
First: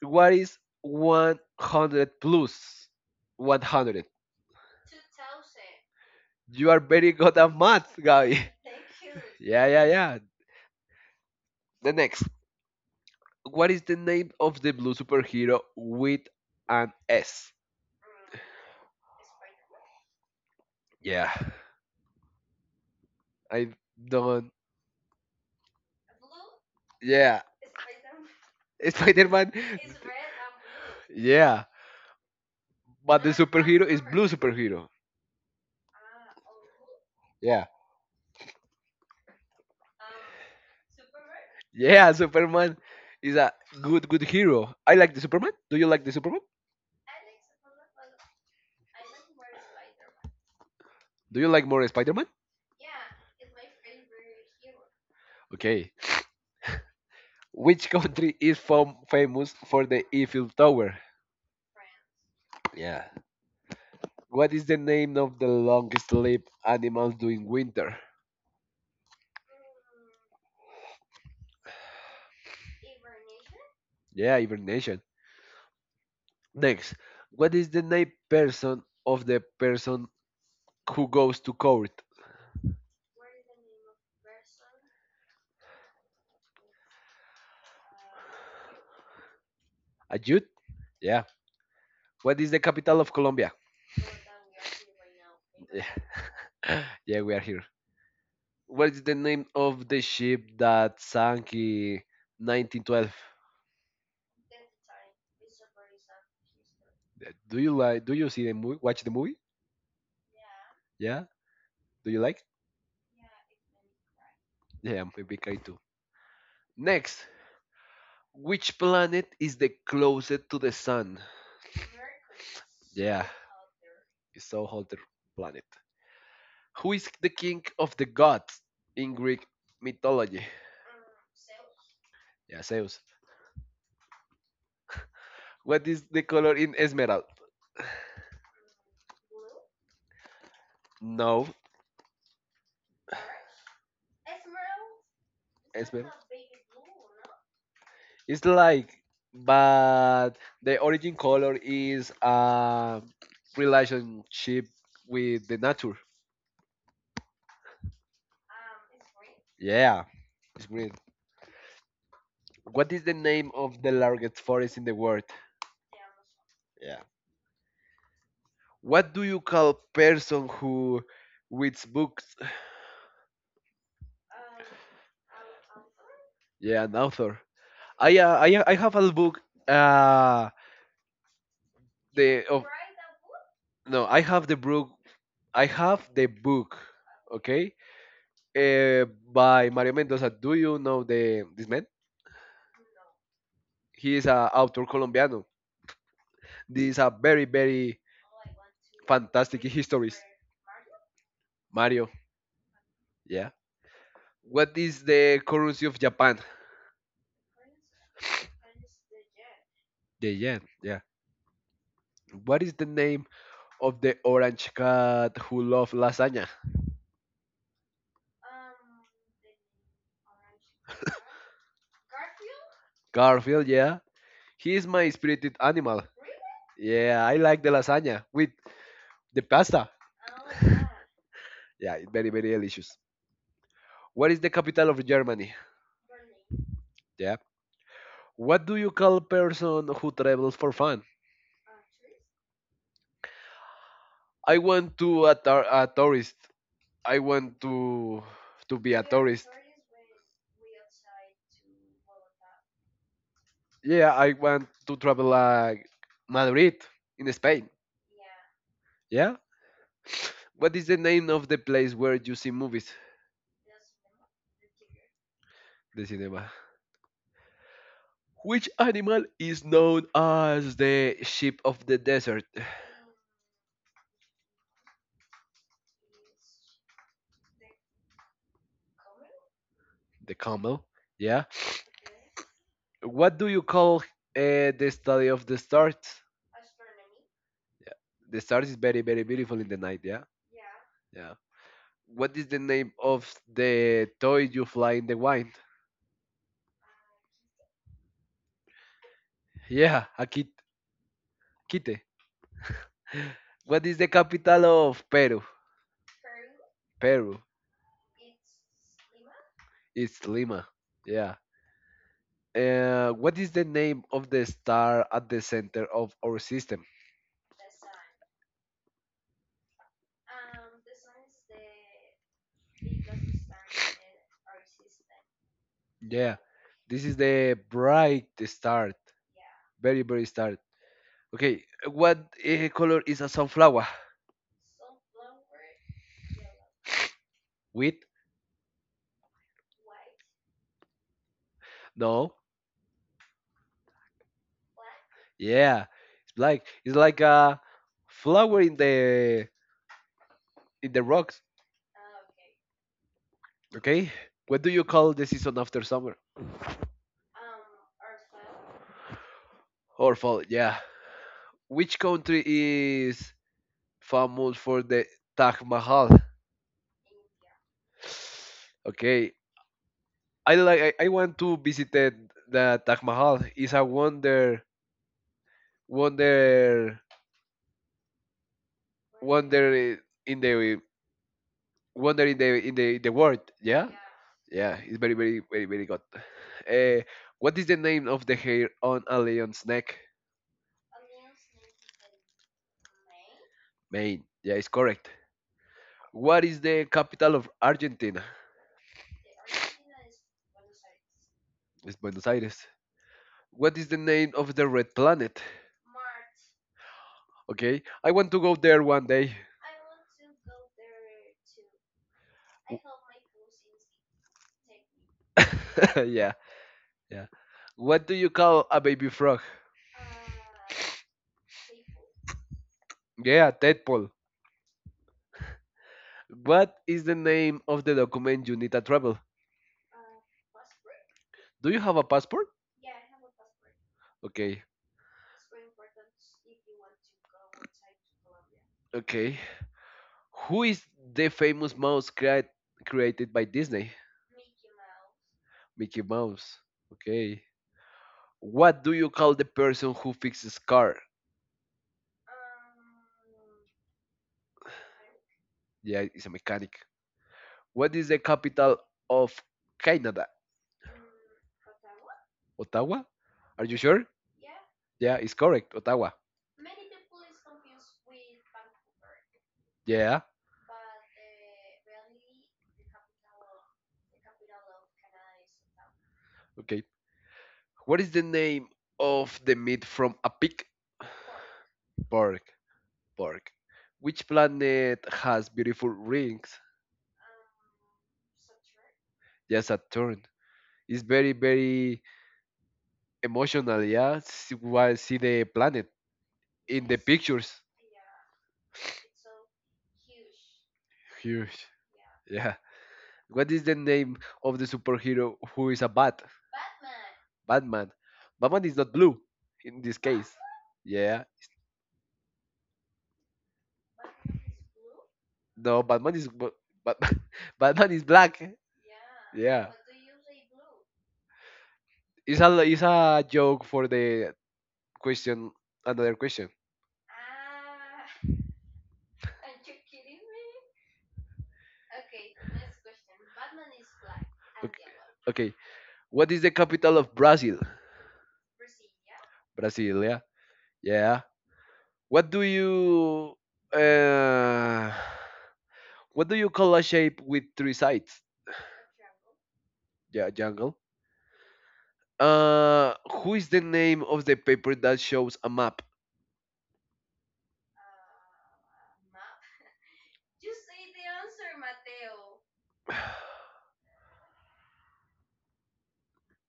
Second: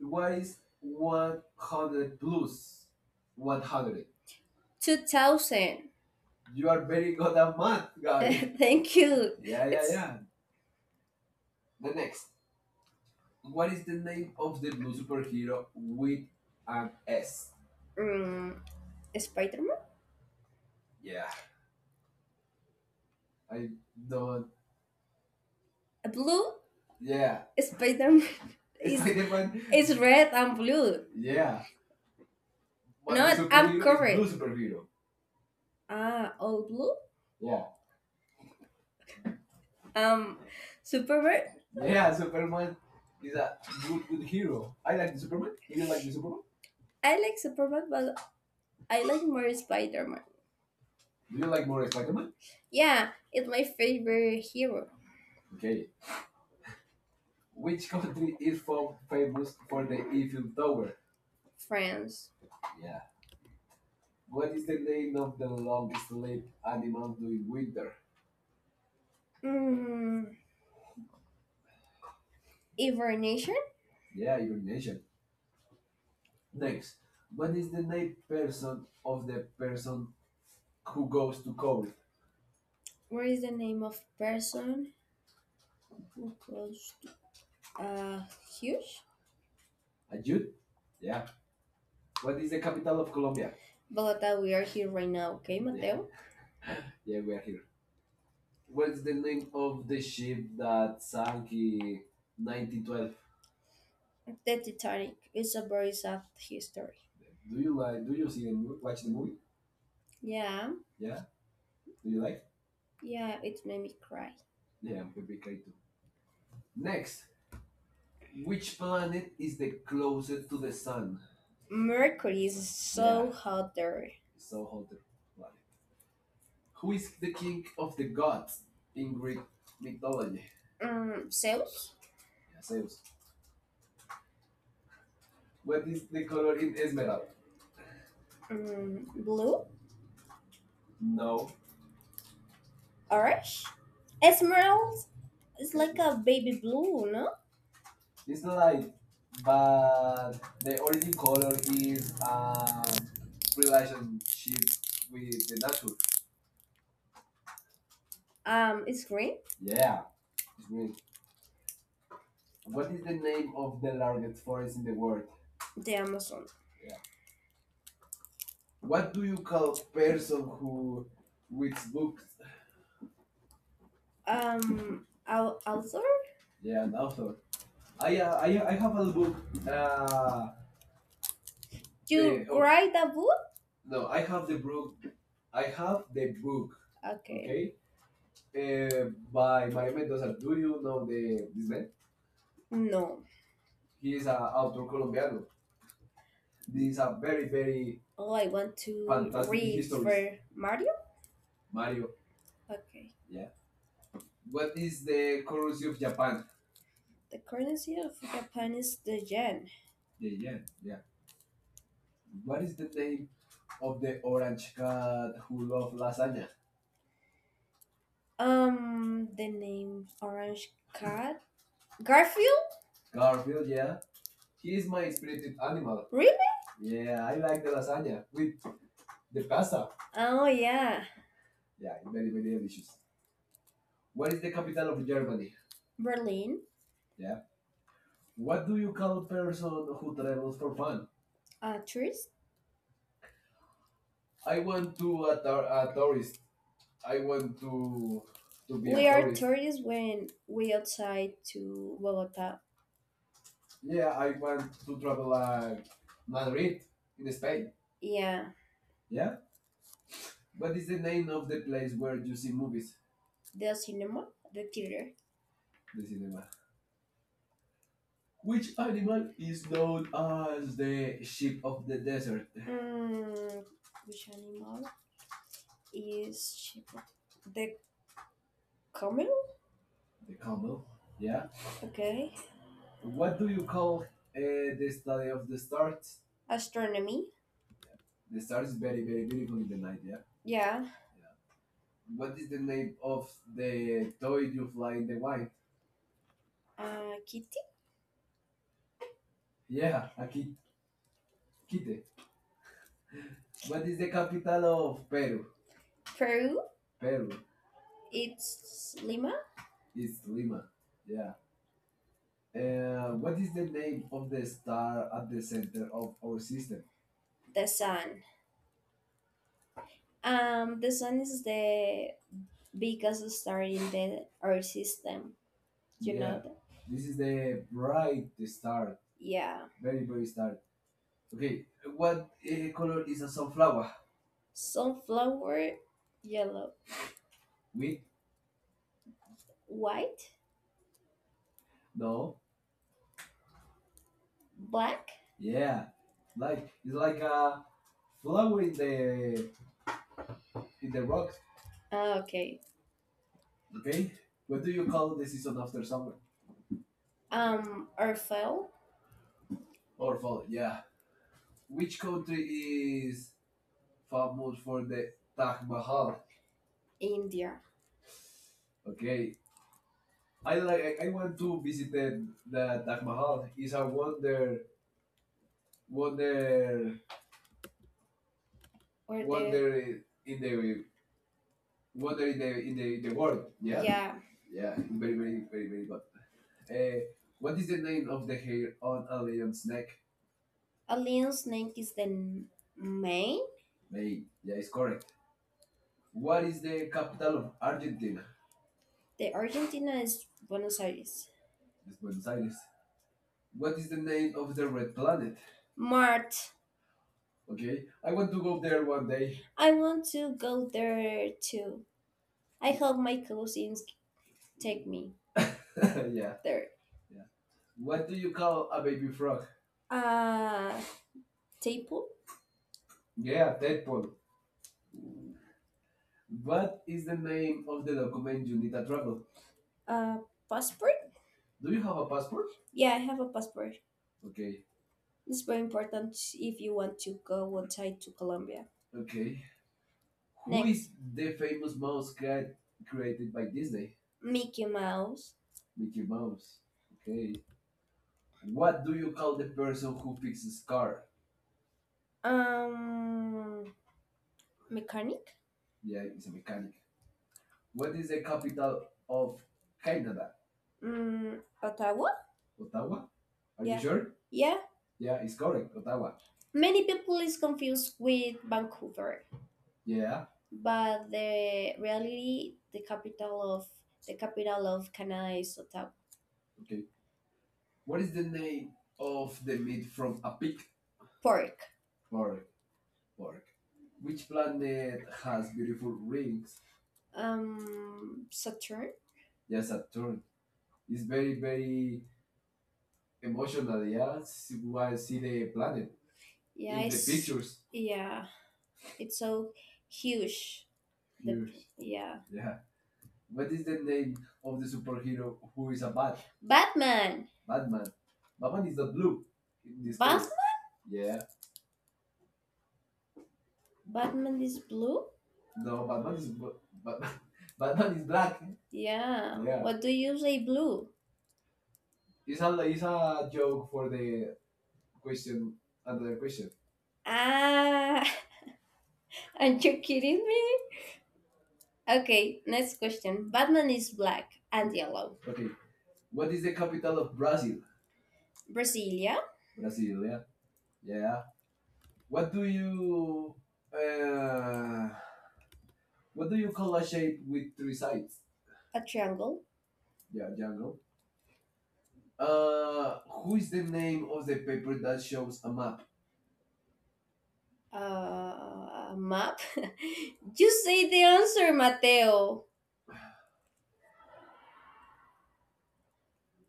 Speaker 2: What is
Speaker 1: What?
Speaker 2: 100 plus
Speaker 1: What
Speaker 2: 100?
Speaker 1: 2000. You
Speaker 2: You are
Speaker 1: are.
Speaker 2: very good at math, Gabi.
Speaker 1: Thank you.
Speaker 2: Yeah,
Speaker 1: Yeah.
Speaker 2: yeah, yeah. The next. What
Speaker 1: What
Speaker 2: is
Speaker 1: is
Speaker 2: the name of the blue superhero with
Speaker 1: with?
Speaker 2: an S?
Speaker 1: Mm, Spider Man.
Speaker 2: Yeah, I
Speaker 1: The
Speaker 2: don't.
Speaker 1: Blue. Yeah.
Speaker 2: Yeah,
Speaker 1: Is Spider-Man. It's
Speaker 2: Spider Man.
Speaker 1: Is, like- red and blue. Yeah.
Speaker 2: Yeah, but the
Speaker 1: Not I'm
Speaker 2: superhero is
Speaker 1: correct.
Speaker 2: blue
Speaker 1: Blue superhero.
Speaker 2: superhero.
Speaker 1: Ah, all blue.
Speaker 2: Yeah,
Speaker 1: Um, Superman.
Speaker 2: yeah, Superman is a good, good hero. I like the Superman. Do you like the Superman?
Speaker 1: I like Superman, but I like more Spider-Man.
Speaker 2: Do
Speaker 1: Do you
Speaker 2: you like
Speaker 1: like?
Speaker 2: more Spider Man?
Speaker 1: Yeah, it's my favorite hero. Okay.
Speaker 2: Okay. Which country is famous for the
Speaker 1: If
Speaker 2: Eiffel
Speaker 1: you
Speaker 2: Tower?
Speaker 1: France.
Speaker 2: Yeah. What is the
Speaker 1: Say
Speaker 2: name of
Speaker 1: no,
Speaker 2: the longest lived animal
Speaker 1: do it
Speaker 2: during
Speaker 1: winter.
Speaker 2: winter?
Speaker 1: Mm, Ever Nation.
Speaker 2: Yeah,
Speaker 1: Yeah, your
Speaker 2: hibernation.
Speaker 1: nation.
Speaker 2: Next, what is the name person of the person who goes to court?
Speaker 1: What is the name of person who close uh huge?
Speaker 2: A youth? Yeah. What is the capital of Colombia?
Speaker 1: But we are here right now, okay, yeah, Mateo?
Speaker 2: Yeah, yeah,
Speaker 1: Yeah,
Speaker 2: we
Speaker 1: we
Speaker 2: are
Speaker 1: are.
Speaker 2: here. What is
Speaker 1: What's
Speaker 2: the
Speaker 1: the
Speaker 2: name
Speaker 1: name
Speaker 2: of
Speaker 1: of
Speaker 2: the
Speaker 1: the ship
Speaker 2: ship that
Speaker 1: that
Speaker 2: sank
Speaker 1: sank
Speaker 2: in
Speaker 1: in
Speaker 2: 1912?
Speaker 1: 1912? The Titanic is a very sad history.
Speaker 2: Do
Speaker 1: Do
Speaker 2: you
Speaker 1: you
Speaker 2: like?
Speaker 1: like?
Speaker 2: Do
Speaker 1: Do you
Speaker 2: you see
Speaker 1: see
Speaker 2: the
Speaker 1: the
Speaker 2: movie?
Speaker 1: movie?
Speaker 2: Watch the movie?
Speaker 1: Yeah,
Speaker 2: Yeah. Do
Speaker 1: do
Speaker 2: you
Speaker 1: you
Speaker 2: like?
Speaker 1: like? Yeah, it made me cry.
Speaker 2: Yeah,
Speaker 1: Yeah,
Speaker 2: I'm a
Speaker 1: maybe.
Speaker 2: big guy too. Next,
Speaker 1: Can-
Speaker 2: which
Speaker 1: which
Speaker 2: planet is the closest to the
Speaker 1: sun?
Speaker 2: sun?
Speaker 1: Mercury is
Speaker 2: Yeah,
Speaker 1: so, yeah, hot there.
Speaker 2: it's so
Speaker 1: So
Speaker 2: hot the
Speaker 1: hot.
Speaker 2: planet. Who
Speaker 1: Who
Speaker 2: is
Speaker 1: is
Speaker 2: the
Speaker 1: the
Speaker 2: king
Speaker 1: king
Speaker 2: of
Speaker 1: of
Speaker 2: the
Speaker 1: the god
Speaker 2: gods
Speaker 1: in
Speaker 2: in
Speaker 1: Greek
Speaker 2: Greek mythology?
Speaker 1: mythology? Zeus?
Speaker 2: Yeah,
Speaker 1: Yeah,
Speaker 2: Zeus.
Speaker 1: Zeus.
Speaker 2: What
Speaker 1: What
Speaker 2: is
Speaker 1: is
Speaker 2: the
Speaker 1: the
Speaker 2: color
Speaker 1: color
Speaker 2: in
Speaker 1: in
Speaker 2: Esmeralda?
Speaker 1: Esmeralda? Blue?
Speaker 2: No,
Speaker 1: No. Orange? Esmeralda is like
Speaker 2: Esmeralda.
Speaker 1: a baby blue, no? It's
Speaker 2: It's
Speaker 1: not like,
Speaker 2: like, but
Speaker 1: but
Speaker 2: the
Speaker 1: the origin
Speaker 2: origin
Speaker 1: color
Speaker 2: color is
Speaker 1: is um,
Speaker 2: a
Speaker 1: relation
Speaker 2: relationship
Speaker 1: with.
Speaker 2: with the nature.
Speaker 1: It's green. Yeah.
Speaker 2: Yeah, it's
Speaker 1: It's
Speaker 2: green.
Speaker 1: green.
Speaker 2: What is
Speaker 1: It's
Speaker 2: the
Speaker 1: the
Speaker 2: name
Speaker 1: name of
Speaker 2: of the
Speaker 1: the
Speaker 2: largest
Speaker 1: largest
Speaker 2: forest
Speaker 1: forest
Speaker 2: in
Speaker 1: in
Speaker 2: the
Speaker 1: the
Speaker 2: world?
Speaker 1: world. The Amazon. Yeah.
Speaker 2: Yeah. What
Speaker 1: What
Speaker 2: do
Speaker 1: do you
Speaker 2: you call
Speaker 1: call person
Speaker 2: person
Speaker 1: who
Speaker 2: who reads
Speaker 1: reads books?
Speaker 2: books?
Speaker 1: Author?
Speaker 2: Yeah,
Speaker 1: Yeah.
Speaker 2: an
Speaker 1: Now
Speaker 2: author. I
Speaker 1: I
Speaker 2: have
Speaker 1: have a
Speaker 2: a
Speaker 1: book.
Speaker 2: book.
Speaker 1: Uh,
Speaker 2: Uh, the
Speaker 1: you the-
Speaker 2: of
Speaker 1: write a book?
Speaker 2: no, I have the book.
Speaker 1: Book. I
Speaker 2: I
Speaker 1: have
Speaker 2: have the
Speaker 1: the book.
Speaker 2: book. Okay,
Speaker 1: Okay. Okay.
Speaker 2: uh,
Speaker 1: Uh, by
Speaker 2: by Mario
Speaker 1: Maria
Speaker 2: Mendoza.
Speaker 1: Mendoza.
Speaker 2: Do
Speaker 1: Do
Speaker 2: you
Speaker 1: you
Speaker 2: know
Speaker 1: know
Speaker 2: the
Speaker 1: the
Speaker 2: this
Speaker 1: this
Speaker 2: man?
Speaker 1: name? No.
Speaker 2: He is a author colombiano.
Speaker 1: Colombiano?
Speaker 2: These
Speaker 1: This is
Speaker 2: are
Speaker 1: a
Speaker 2: very, very
Speaker 1: very, oh, I want to fantastic
Speaker 2: fantastic
Speaker 1: read
Speaker 2: histories.
Speaker 1: histories for Mario?
Speaker 2: Mario.
Speaker 1: Okay.
Speaker 2: Yeah. What is the currency of
Speaker 1: Corrosive.
Speaker 2: Japan?
Speaker 1: The currency of Japan is the yen.
Speaker 2: The yen. Yeah. What is the name
Speaker 1: Name,
Speaker 2: of the orange cat who loves lasagna?
Speaker 1: lasagna. The name Orange Cat Garfield.
Speaker 2: Garfield,
Speaker 1: Garfield.
Speaker 2: yeah. He
Speaker 1: He
Speaker 2: is
Speaker 1: is
Speaker 2: my
Speaker 1: my
Speaker 2: spirited animal.
Speaker 1: animal. Really?
Speaker 2: Yeah, I like
Speaker 1: Like
Speaker 2: the
Speaker 1: the
Speaker 2: lasagna
Speaker 1: lasagna
Speaker 2: with
Speaker 1: with.
Speaker 2: the pasta.
Speaker 1: Oh yeah.
Speaker 2: Yeah, it's very,
Speaker 1: Very
Speaker 2: very
Speaker 1: very
Speaker 2: delicious.
Speaker 1: delicious.
Speaker 2: What is the capital
Speaker 1: Capital
Speaker 2: of
Speaker 1: of
Speaker 2: Germany?
Speaker 1: Germany. Berlin.
Speaker 2: Yeah.
Speaker 1: Yeah.
Speaker 2: What
Speaker 1: What
Speaker 2: do
Speaker 1: do
Speaker 2: you
Speaker 1: you?
Speaker 2: call a person who travels for fun?
Speaker 1: Tourist.
Speaker 2: I want
Speaker 1: Want
Speaker 2: to
Speaker 1: to are
Speaker 2: a
Speaker 1: a
Speaker 2: tourist.
Speaker 1: tourist.
Speaker 2: I
Speaker 1: I want
Speaker 2: want to to
Speaker 1: to
Speaker 2: be
Speaker 1: be
Speaker 2: a
Speaker 1: we a are tourist
Speaker 2: tourist.
Speaker 1: tourists when we outside to Bogota.
Speaker 2: Yeah, I want to travel like Madrid in Spain.
Speaker 1: Yeah,
Speaker 2: Yeah. What is the name of the place where you
Speaker 1: you
Speaker 2: see
Speaker 1: see
Speaker 2: movies?
Speaker 1: movies, the cinema, the theater. The
Speaker 2: The
Speaker 1: cinema.
Speaker 2: cinema. Which
Speaker 1: Which
Speaker 2: animal
Speaker 1: animal
Speaker 2: is
Speaker 1: is
Speaker 2: known as
Speaker 1: as the
Speaker 2: the sheep of the desert?
Speaker 1: desert? Which animal is cheaper? The camel?
Speaker 2: The
Speaker 1: Camel.
Speaker 2: camel. Yeah.
Speaker 1: Yeah. Okay.
Speaker 2: What
Speaker 1: What
Speaker 2: do
Speaker 1: do
Speaker 2: you
Speaker 1: you?
Speaker 2: call the study of the stars?
Speaker 1: Astronomy? The
Speaker 2: The
Speaker 1: star
Speaker 2: stars is very, very
Speaker 1: beautiful
Speaker 2: beautiful in
Speaker 1: in the
Speaker 2: the
Speaker 1: night?
Speaker 2: night.
Speaker 1: Yeah.
Speaker 2: Yeah.
Speaker 1: Yeah.
Speaker 2: Yeah. What
Speaker 1: What
Speaker 2: is
Speaker 1: is
Speaker 2: the
Speaker 1: the
Speaker 2: name
Speaker 1: name
Speaker 2: of
Speaker 1: of
Speaker 2: the
Speaker 1: the toy
Speaker 2: toy you
Speaker 1: you
Speaker 2: fly
Speaker 1: fly
Speaker 2: in
Speaker 1: in
Speaker 2: the
Speaker 1: the wind?
Speaker 2: wind?
Speaker 1: Kitty?
Speaker 2: Yeah,
Speaker 1: Yeah,
Speaker 2: a
Speaker 1: a ki-
Speaker 2: kite.
Speaker 1: kitty.
Speaker 2: What
Speaker 1: What is
Speaker 2: is
Speaker 1: the
Speaker 2: the capital
Speaker 1: capital
Speaker 2: of
Speaker 1: of
Speaker 2: Peru?
Speaker 1: Peru? Peru? Peru.
Speaker 2: Peru.
Speaker 1: It's Lima? It's
Speaker 2: It's
Speaker 1: Lima.
Speaker 2: Lima.
Speaker 1: Yeah.
Speaker 2: Yeah. What
Speaker 1: What
Speaker 2: is
Speaker 1: is
Speaker 2: the
Speaker 1: the
Speaker 2: name
Speaker 1: name
Speaker 2: of
Speaker 1: of
Speaker 2: the star at the
Speaker 1: the
Speaker 2: center
Speaker 1: center?
Speaker 2: of our system?
Speaker 1: The sun. The sun is the biggest star in the Earth system. You know,
Speaker 2: Yeah,
Speaker 1: yeah, that?
Speaker 2: this
Speaker 1: This
Speaker 2: is
Speaker 1: is,
Speaker 2: the bright start.
Speaker 1: yeah,
Speaker 2: Very, very
Speaker 1: the
Speaker 2: start.
Speaker 1: start.
Speaker 2: Okay,
Speaker 1: Okay.
Speaker 2: what color is a sunflower?
Speaker 1: Sunflower, yellow,
Speaker 2: Wheat?
Speaker 1: white,
Speaker 2: No.
Speaker 1: black. Yeah.
Speaker 2: Yeah, it's black. It's like a flower in
Speaker 1: Glowing uh,
Speaker 2: the
Speaker 1: in the rock,
Speaker 2: rocks.
Speaker 1: ah, okay.
Speaker 2: Okay.
Speaker 1: Okay?
Speaker 2: What do you call the season after summer
Speaker 1: Orfel.
Speaker 2: or
Speaker 1: Or
Speaker 2: fall? Yeah.
Speaker 1: yeah.
Speaker 2: Which
Speaker 1: Which country
Speaker 2: country
Speaker 1: is
Speaker 2: is famous
Speaker 1: famous for
Speaker 2: for the
Speaker 1: the
Speaker 2: Taj
Speaker 1: Taj
Speaker 2: Mahal?
Speaker 1: Mahal? India. Okay.
Speaker 2: Okay, I
Speaker 1: I
Speaker 2: like.
Speaker 1: like.
Speaker 2: I
Speaker 1: I want
Speaker 2: want to
Speaker 1: to visit
Speaker 2: visit the
Speaker 1: the Taj
Speaker 2: Taj Mahal.
Speaker 1: Mahal. It's
Speaker 2: It's a
Speaker 1: a wonder, wonder,
Speaker 2: wonder
Speaker 1: or
Speaker 2: wonder
Speaker 1: wonder,
Speaker 2: in the wonder
Speaker 1: wonder.
Speaker 2: in the the world,
Speaker 1: Yeah.
Speaker 2: yeah.
Speaker 1: Yeah, yeah.
Speaker 2: Yeah, it's
Speaker 1: Very, very.
Speaker 2: very good.
Speaker 1: Uh,
Speaker 2: uh, what
Speaker 1: what
Speaker 2: is
Speaker 1: is the
Speaker 2: the name
Speaker 1: name
Speaker 2: of
Speaker 1: of the
Speaker 2: the hair
Speaker 1: hair
Speaker 2: on
Speaker 1: on
Speaker 2: a
Speaker 1: a lion's
Speaker 2: lion's
Speaker 1: neck?
Speaker 2: neck?
Speaker 1: A lion's neck is the mane. Mane.
Speaker 2: Mane,
Speaker 1: May
Speaker 2: yeah, it's correct. What is the capital of Argentina?
Speaker 1: Argentina. The Argentina is Buenos Aires.
Speaker 2: It's
Speaker 1: It's Buenos
Speaker 2: Buenos
Speaker 1: Aires.
Speaker 2: Aires. What is the name
Speaker 1: Name
Speaker 2: of
Speaker 1: of-
Speaker 2: the red planet?
Speaker 1: Mart,
Speaker 2: Okay, I want to go there one day.
Speaker 1: I want to go there too. I hope
Speaker 2: W-
Speaker 1: my cousins take me
Speaker 2: yeah.
Speaker 1: there.
Speaker 2: Yeah, what do you call a baby frog?
Speaker 1: Uh, table?
Speaker 2: Yeah, tadpole. What
Speaker 1: What
Speaker 2: is the name
Speaker 1: name
Speaker 2: of
Speaker 1: of
Speaker 2: the
Speaker 1: when
Speaker 2: document you
Speaker 1: you
Speaker 2: need
Speaker 1: need
Speaker 2: to
Speaker 1: a
Speaker 2: travel?
Speaker 1: Uh, passport?
Speaker 2: Do
Speaker 1: Do
Speaker 2: you
Speaker 1: you
Speaker 2: have
Speaker 1: have
Speaker 2: a
Speaker 1: a
Speaker 2: passport?
Speaker 1: passport? Yeah, I have a passport.
Speaker 2: Okay,
Speaker 1: It's very important if you want to go outside to Colombia.
Speaker 2: okay.
Speaker 1: Okay. Who
Speaker 2: Who
Speaker 1: next,
Speaker 2: is
Speaker 1: is
Speaker 2: the
Speaker 1: the famous
Speaker 2: famous mouse
Speaker 1: mouse cat
Speaker 2: created
Speaker 1: created
Speaker 2: by
Speaker 1: by
Speaker 2: Disney?
Speaker 1: Disney? Mickey Mouse.
Speaker 2: Mickey
Speaker 1: Mickey
Speaker 2: Mouse.
Speaker 1: Mouse. Okay.
Speaker 2: Okay. What
Speaker 1: What
Speaker 2: do
Speaker 1: do
Speaker 2: you
Speaker 1: you
Speaker 2: call
Speaker 1: call
Speaker 2: the
Speaker 1: the
Speaker 2: person
Speaker 1: person
Speaker 2: who
Speaker 1: who
Speaker 2: fixes
Speaker 1: fixes
Speaker 2: car?
Speaker 1: car? Um, mechanic.
Speaker 2: Yeah,
Speaker 1: Yeah,
Speaker 2: he's a
Speaker 1: he's a
Speaker 2: mechanic.
Speaker 1: mechanic.
Speaker 2: What is the capital of Canada?
Speaker 1: Ottawa. Ottawa?
Speaker 2: Ottawa? Are
Speaker 1: Are, yeah, you,
Speaker 2: you
Speaker 1: yeah, sure?
Speaker 2: sure?
Speaker 1: Yeah.
Speaker 2: Yeah,
Speaker 1: Yeah,
Speaker 2: it's
Speaker 1: it's called.
Speaker 2: correct. Ottawa.
Speaker 1: Many people is confused with Vancouver.
Speaker 2: Yeah.
Speaker 1: Yeah. But the reality, the capital of Canada is Ottawa.
Speaker 2: Okay. What is the name
Speaker 1: Hey,
Speaker 2: of the meat from a pig?
Speaker 1: pork.
Speaker 2: Pork. Pork.
Speaker 1: We
Speaker 2: Which planet has
Speaker 1: has
Speaker 2: beautiful
Speaker 1: beautiful
Speaker 2: rings?
Speaker 1: rings. Saturn.
Speaker 2: Yes, Saturn.
Speaker 1: Saturn
Speaker 2: It's
Speaker 1: is
Speaker 2: very,
Speaker 1: very,
Speaker 2: very
Speaker 1: very,
Speaker 2: emotional, yeah,
Speaker 1: yeah, it's
Speaker 2: while
Speaker 1: one
Speaker 2: see the planet
Speaker 1: planet. Yeah,
Speaker 2: in
Speaker 1: in
Speaker 2: the
Speaker 1: the, it's
Speaker 2: pictures.
Speaker 1: pictures. Yeah, it's so huge. The- huge.
Speaker 2: Huge.
Speaker 1: Yeah,
Speaker 2: Yeah.
Speaker 1: yeah.
Speaker 2: What
Speaker 1: What
Speaker 2: is
Speaker 1: is
Speaker 2: the
Speaker 1: the name
Speaker 2: name of
Speaker 1: of
Speaker 2: the
Speaker 1: the super?
Speaker 2: superhero who is a bat?
Speaker 1: Batman.
Speaker 2: Batman. Batman is not blue in
Speaker 1: In
Speaker 2: this
Speaker 1: this Batman? Case?
Speaker 2: case.
Speaker 1: Bat. Yeah.
Speaker 2: Yeah.
Speaker 1: Batman is blue.
Speaker 2: No,
Speaker 1: No. What
Speaker 2: Batman is
Speaker 1: is
Speaker 2: bu-
Speaker 1: but
Speaker 2: but
Speaker 1: but
Speaker 2: Batman is black.
Speaker 1: Yeah. Yeah.
Speaker 2: Yeah.
Speaker 1: What do you say, blue?
Speaker 2: It's a joke for the
Speaker 1: The
Speaker 2: question another question.
Speaker 1: ah, are not you kidding me? Okay, next question. Batman is black and
Speaker 2: Okay.
Speaker 1: yellow.
Speaker 2: Okay. What is the capital of Brazil?
Speaker 1: Brasilia,
Speaker 2: Brasilia.
Speaker 1: Brasilia.
Speaker 2: Yeah. What
Speaker 1: What
Speaker 2: do
Speaker 1: do
Speaker 2: you
Speaker 1: you uh,
Speaker 2: uh What
Speaker 1: what
Speaker 2: do
Speaker 1: do
Speaker 2: you
Speaker 1: you
Speaker 2: call a shape
Speaker 1: create with
Speaker 2: with three sides?
Speaker 1: a triangle,
Speaker 2: Yeah, jungle.
Speaker 1: uh
Speaker 2: Who
Speaker 1: who
Speaker 2: is
Speaker 1: is
Speaker 2: the
Speaker 1: the
Speaker 2: name of the paper that shows
Speaker 1: most
Speaker 2: a
Speaker 1: a
Speaker 2: map?
Speaker 1: map? A map. you say the answer, Mateo.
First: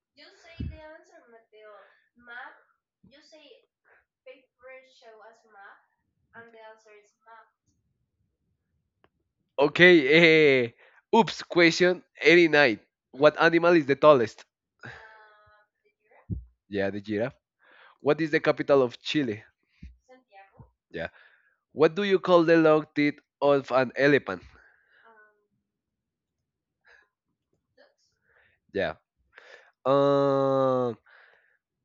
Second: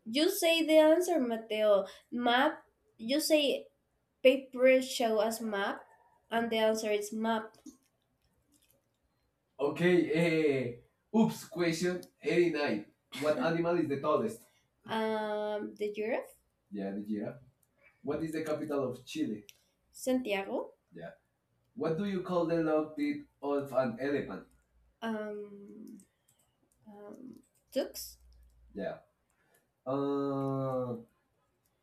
Speaker 1: You say the answer, Mateo. Map. You say paper show as map, and the answer is map.
Speaker 2: Okay, eh. Oops,
Speaker 1: Oops.
Speaker 2: question 89.
Speaker 1: What
Speaker 2: What animal
Speaker 1: animal
Speaker 2: is
Speaker 1: is
Speaker 2: the
Speaker 1: the tallest?
Speaker 2: tallest?
Speaker 1: The giraffe.
Speaker 2: Yeah,
Speaker 1: Yeah,
Speaker 2: the
Speaker 1: the giraffe.
Speaker 2: giraffe. What
Speaker 1: What is
Speaker 2: is the
Speaker 1: the
Speaker 2: capital
Speaker 1: capital
Speaker 2: of
Speaker 1: of Chile?
Speaker 2: Chile?
Speaker 1: Santiago.
Speaker 2: Yeah.
Speaker 1: Yeah.
Speaker 2: What
Speaker 1: What
Speaker 2: do
Speaker 1: do
Speaker 2: you
Speaker 1: you
Speaker 2: call
Speaker 1: call the
Speaker 2: the long
Speaker 1: long
Speaker 2: teeth
Speaker 1: teeth
Speaker 2: of
Speaker 1: of
Speaker 2: an
Speaker 1: an
Speaker 2: elephant?
Speaker 1: elephant? Um, um, Tux.
Speaker 2: Yeah.
Speaker 1: Yeah.
Speaker 2: Uh,
Speaker 1: Uh,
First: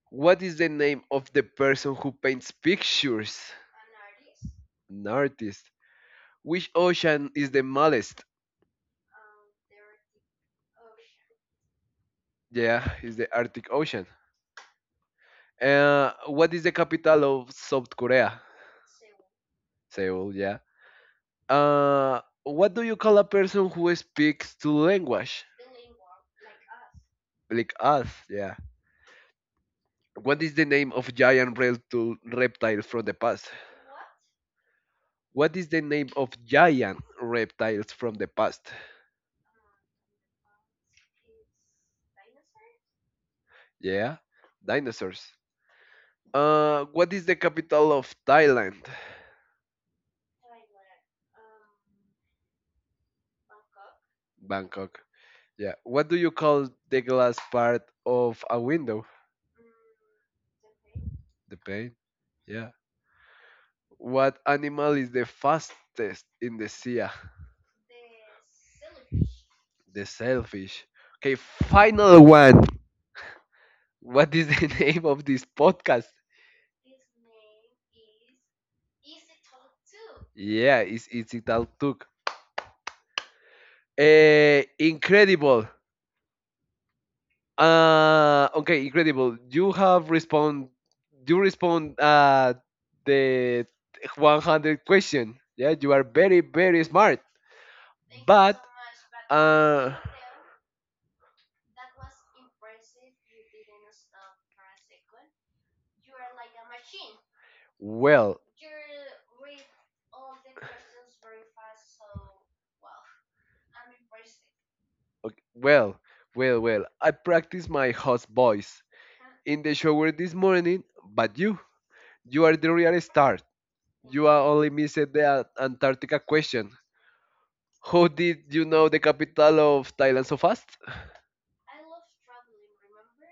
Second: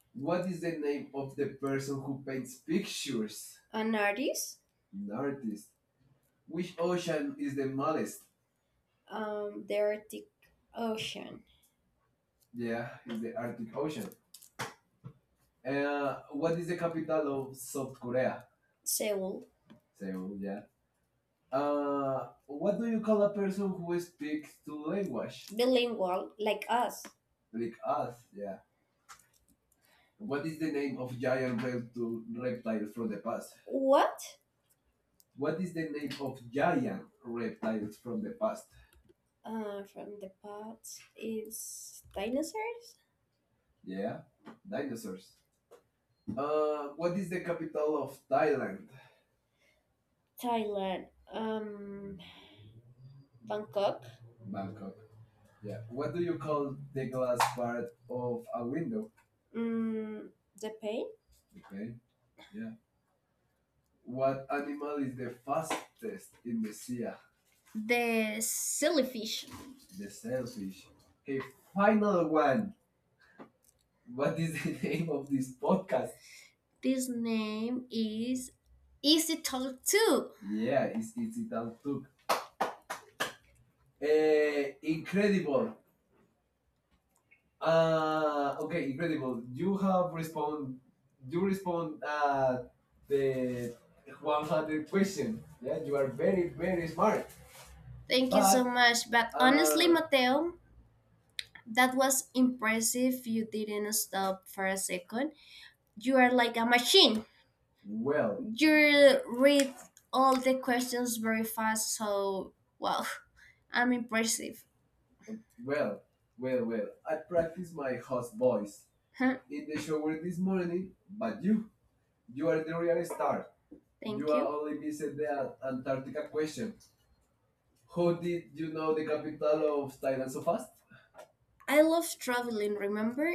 Speaker 2: what
Speaker 1: what
Speaker 2: is
Speaker 1: is
Speaker 2: the
Speaker 1: the
Speaker 2: name
Speaker 1: name
Speaker 2: of
Speaker 1: of
Speaker 2: the
Speaker 1: the
Speaker 2: person
Speaker 1: person
Speaker 2: who
Speaker 1: who
Speaker 2: paints pictures?
Speaker 1: pictures? An artist.
Speaker 2: An
Speaker 1: An artist.
Speaker 2: artist. Which ocean
Speaker 1: Ocean
Speaker 2: is
Speaker 1: is,
Speaker 2: the smallest?
Speaker 1: The Arctic Ocean.
Speaker 2: Yeah, is
Speaker 1: Is
Speaker 2: the
Speaker 1: the
Speaker 2: Arctic Ocean.
Speaker 1: ocean.
Speaker 2: What is the capital of South Korea?
Speaker 1: Seoul.
Speaker 2: Seoul, yeah. What
Speaker 1: What
Speaker 2: do
Speaker 1: do
Speaker 2: you
Speaker 1: you
Speaker 2: call
Speaker 1: call?
Speaker 2: a person who speaks two language?
Speaker 1: Bilingual, like us.
Speaker 2: Like us, yeah. What is the name of giant
Speaker 1: The reptile?
Speaker 2: reptiles from the
Speaker 1: From?
Speaker 2: past?
Speaker 1: What?
Speaker 2: What
Speaker 1: What
Speaker 2: is
Speaker 1: is
Speaker 2: the
Speaker 1: the
Speaker 2: name of
Speaker 1: guardian
Speaker 2: giant
Speaker 1: reptile
Speaker 2: reptiles from the past?
Speaker 1: from the past is dinosaurs.
Speaker 2: Yeah,
Speaker 1: Yeah, dinosaur.
Speaker 2: dinosaurs. What is the capital of Thailand?
Speaker 1: Thailand. Thailand, um, Bangkok. Bangkok.
Speaker 2: Bangkok. Yeah.
Speaker 1: Yeah.
Speaker 2: What
Speaker 1: What
Speaker 2: do
Speaker 1: do
Speaker 2: you
Speaker 1: you
Speaker 2: call
Speaker 1: call
Speaker 2: the
Speaker 1: the glass
Speaker 2: glass part
Speaker 1: bar
Speaker 2: of a window?
Speaker 1: window? Mm, the pain.
Speaker 2: The
Speaker 1: Okay.
Speaker 2: pane.
Speaker 1: Yeah.
Speaker 2: Yeah. What animal
Speaker 1: Animal
Speaker 2: is the
Speaker 1: lost
Speaker 2: fastest in
Speaker 1: in
Speaker 2: the
Speaker 1: the.
Speaker 2: sea?
Speaker 1: The sillyfish.
Speaker 2: The
Speaker 1: The selfish.
Speaker 2: selfish. Okay, final
Speaker 1: Final.
Speaker 2: one. What
Speaker 1: What?
Speaker 2: is the name of this podcast?
Speaker 1: This name is easy talk too.
Speaker 2: Yeah,
Speaker 1: Yeah.
Speaker 2: it's
Speaker 1: It's talk.
Speaker 2: Italtuk. Incredible. Okay, incredible. You have respond. You respond the 100 question. Yeah, you are very very smart.
Speaker 1: Thank you but
Speaker 2: But
Speaker 1: so much. But honestly,
Speaker 2: uh,
Speaker 1: Mateo, that was impressive. You didn't stop for a second. You are like a machine. Well,
Speaker 2: well,
Speaker 1: you read all the questions very fast, so wow, I'm impressive.
Speaker 2: okay, well. I practice my host
Speaker 1: Boy,
Speaker 2: voice
Speaker 1: huh?
Speaker 2: in the
Speaker 1: It
Speaker 2: shower this
Speaker 1: is more than
Speaker 2: morning, but
Speaker 1: you.
Speaker 2: you are the real star.
Speaker 1: Thank you.
Speaker 2: You are
Speaker 1: You
Speaker 2: only missed the Antarctica question. How
Speaker 1: are-
Speaker 2: did you
Speaker 1: you
Speaker 2: know
Speaker 1: know
Speaker 2: the
Speaker 1: the
Speaker 2: capital
Speaker 1: capital
Speaker 2: of
Speaker 1: of
Speaker 2: Thailand
Speaker 1: Thailand
Speaker 2: so
Speaker 1: so fast.
Speaker 2: fast?
Speaker 1: I love traveling, remember?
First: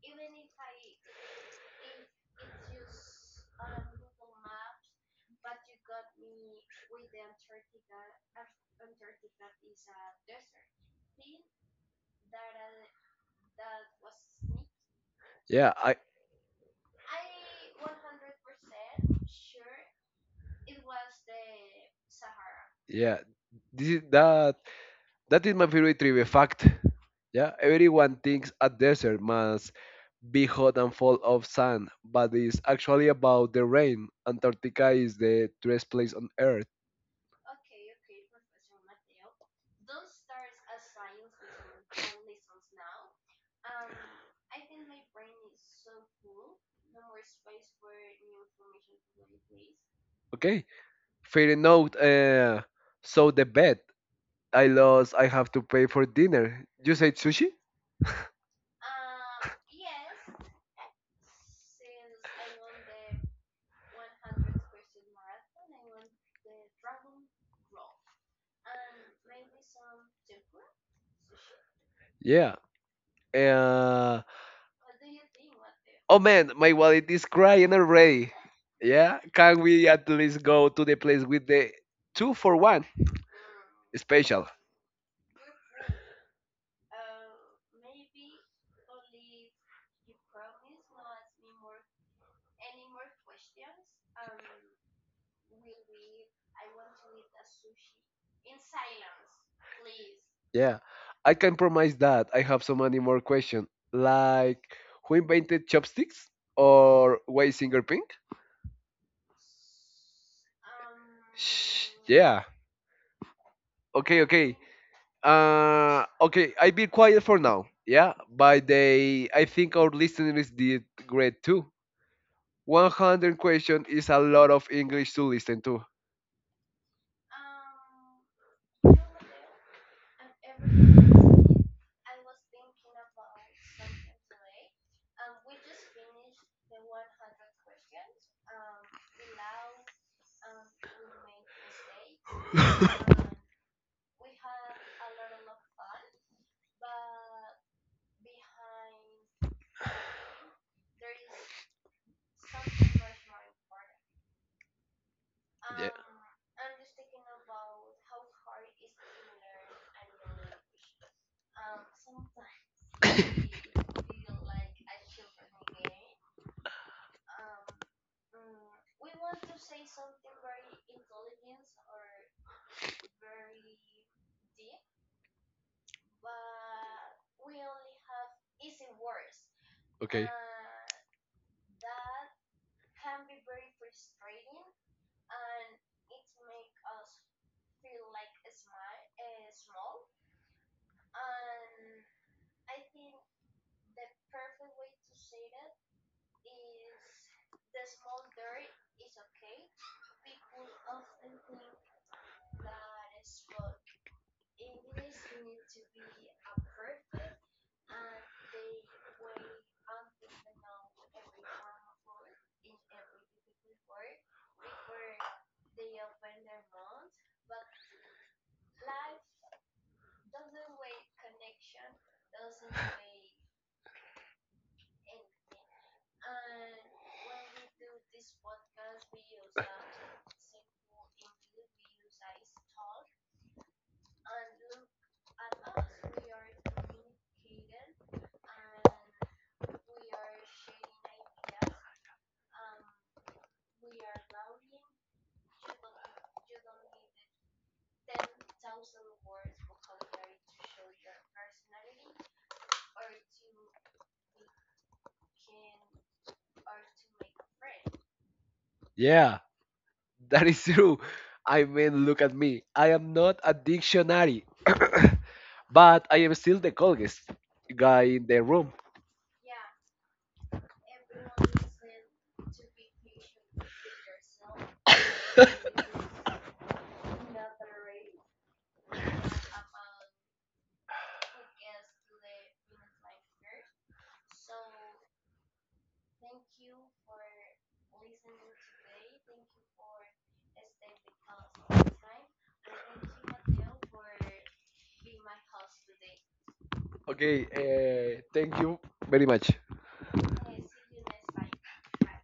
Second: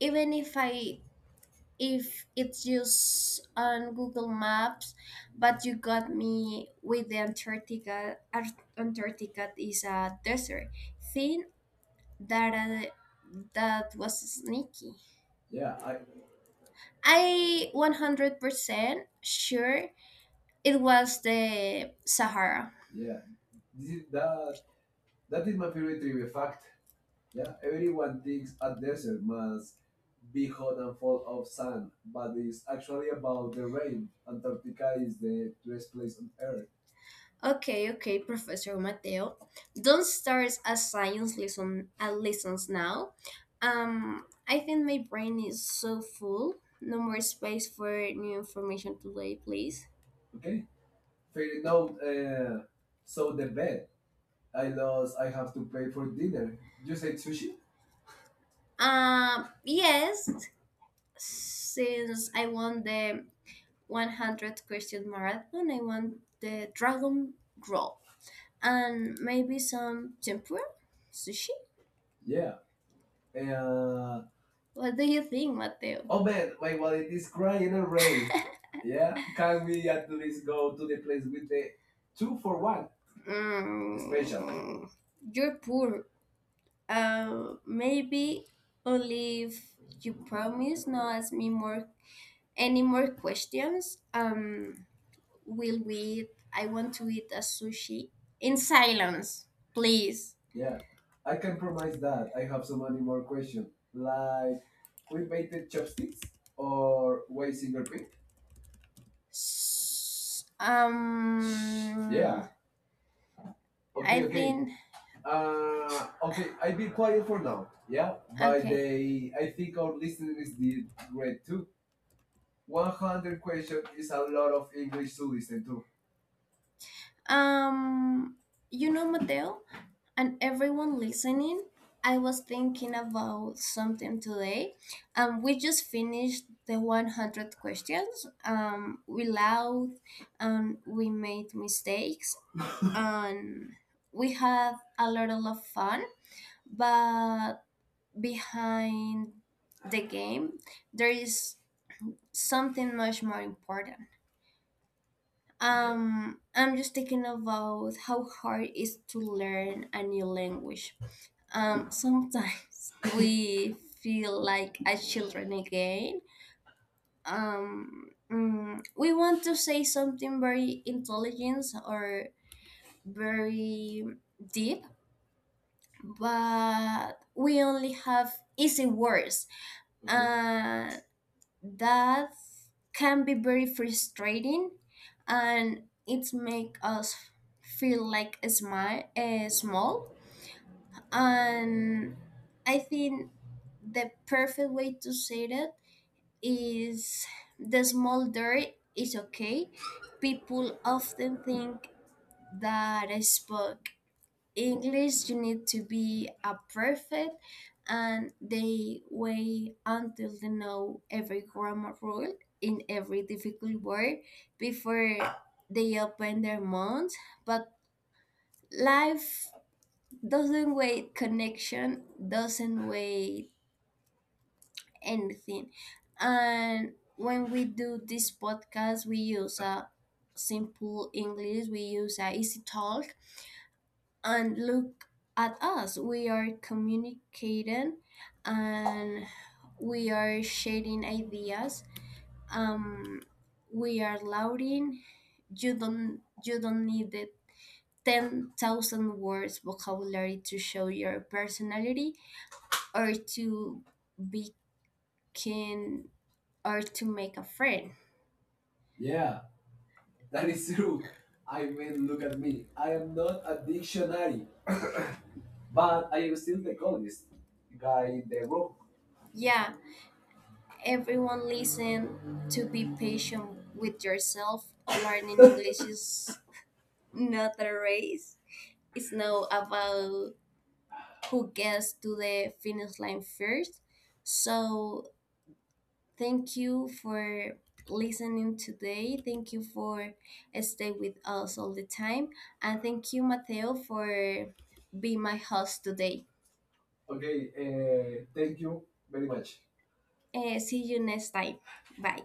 Speaker 1: Even if I if it's just on Google Maps, but you got me with the Antarctica. Ar- Antarctica is a desert thing that that was sneaky.
Speaker 2: Yeah,
Speaker 1: Yeah, I
Speaker 2: I
Speaker 1: I 100% sure it was the Sahara. Yeah.
Speaker 2: yeah, this is that
Speaker 1: That
Speaker 2: that is
Speaker 1: is
Speaker 2: my
Speaker 1: my
Speaker 2: favorite trivia fact. Yeah, everyone thinks a desert must
Speaker 1: was
Speaker 2: be
Speaker 1: behind
Speaker 2: hot and full of sand, but it's actually about the rain. Antarctica is
Speaker 1: the
Speaker 2: the driest place on Earth.
Speaker 1: okay, okay, Professor Mateo. Don't start a lessons now. I think my brain is so full. No more space for new information today, please.
Speaker 2: Okay, fair enough. So the bed I lost. I have to pay for dinner. You said sushi?
Speaker 1: Yes, since I won the 100 question marathon, I won the dragon roll and maybe some tempura sushi.
Speaker 2: Yeah. Uh,
Speaker 1: What do you think, Mateo?
Speaker 2: oh
Speaker 1: Oh,
Speaker 2: man, my wallet is crying already.
Speaker 1: great. yeah.
Speaker 2: Yeah, can we at least
Speaker 1: Let's
Speaker 2: go
Speaker 1: go.
Speaker 2: to the place with the two
Speaker 1: Two
Speaker 2: for
Speaker 1: for
Speaker 2: one special?
Speaker 1: especially. You're poor. Maybe only if you promise not ask me more any more questions. Will we? I want to eat a sushi in silence, please.
Speaker 2: Yeah. I can promise that I have so
Speaker 1: So
Speaker 2: many
Speaker 1: many
Speaker 2: more
Speaker 1: more questions.
Speaker 2: questions, like
Speaker 1: Like,
Speaker 2: who invented chopsticks or
Speaker 1: or
Speaker 2: why singer pink?
Speaker 1: S-
Speaker 2: Shh. Yeah.
Speaker 1: Yeah. Okay,
Speaker 2: Okay,
Speaker 1: I okay.
Speaker 2: okay.
Speaker 1: Think Uh,
Speaker 2: Okay,
Speaker 1: I
Speaker 2: I've
Speaker 1: be
Speaker 2: been quiet
Speaker 1: quiet
Speaker 2: for now. Yeah,
Speaker 1: by
Speaker 2: but
Speaker 1: okay.
Speaker 2: they,
Speaker 1: The.
Speaker 2: I
Speaker 1: I
Speaker 2: think
Speaker 1: think
Speaker 2: our
Speaker 1: our
Speaker 2: listeners
Speaker 1: listeners
Speaker 2: did
Speaker 1: did
Speaker 2: great
Speaker 1: great
Speaker 2: too.
Speaker 1: too.
Speaker 2: 100
Speaker 1: 100
Speaker 2: question
Speaker 1: questions
Speaker 2: is
Speaker 1: is
Speaker 2: a
Speaker 1: a
Speaker 2: lot
Speaker 1: lot
Speaker 2: of
Speaker 1: of
Speaker 2: English
Speaker 1: English
Speaker 2: to
Speaker 1: to
Speaker 2: listen
Speaker 1: listen to.
Speaker 2: to.
Speaker 1: Um, you know, Mateo, and everyone, I was thinking about something today. We just finished the 100 questions. We laughed, and we made mistakes, and we had a lot of fun, but behind the game, there is something much more important.
Speaker 2: Yeah,
Speaker 1: I'm just thinking about how hard it is to learn a new language. Sometimes we feel like as children again. We want to say something very intelligent or very deep, but we only have easy words. Mhm.
Speaker 2: okay.
Speaker 1: And that can be very frustrating, and it make us feel like a small. And I think the perfect way to say that is the small dirt is okay. People often think that I spoke English, you need to be a perfect, and they wait until they know every grammar rule in every difficult word before they open their mouths. But life doesn't wait connection, doesn't wait anything. And when we do this podcast, we use a simple English, we use a easy talk, and look at us. We are communicating and we are sharing ideas. Um, we are louding. You don't need the 10,000 words vocabulary to show your personality, or to begin, or to make a friend.
Speaker 2: Yeah, that is true. I mean,
Speaker 1: And
Speaker 2: look
Speaker 1: look
Speaker 2: at
Speaker 1: at
Speaker 2: me.
Speaker 1: me.
Speaker 2: I
Speaker 1: I
Speaker 2: am
Speaker 1: am
Speaker 2: not
Speaker 1: not
Speaker 2: a
Speaker 1: canary,
Speaker 2: dictionary, but
Speaker 1: but
Speaker 2: I am still the coldest guy in the
Speaker 1: a rock.
Speaker 2: room.
Speaker 1: Yeah, everyone listen to be patient with yourself. Learning English is not a race. It's not about who gets to the finish line first. So thank you for listening today. Thank you for stay with us all the time. And thank you, Mateo, for being my host today. Okay,
Speaker 2: Okay, thank
Speaker 1: thank
Speaker 2: you
Speaker 1: you.
Speaker 2: very much.
Speaker 1: Eh, see you next time. Bye.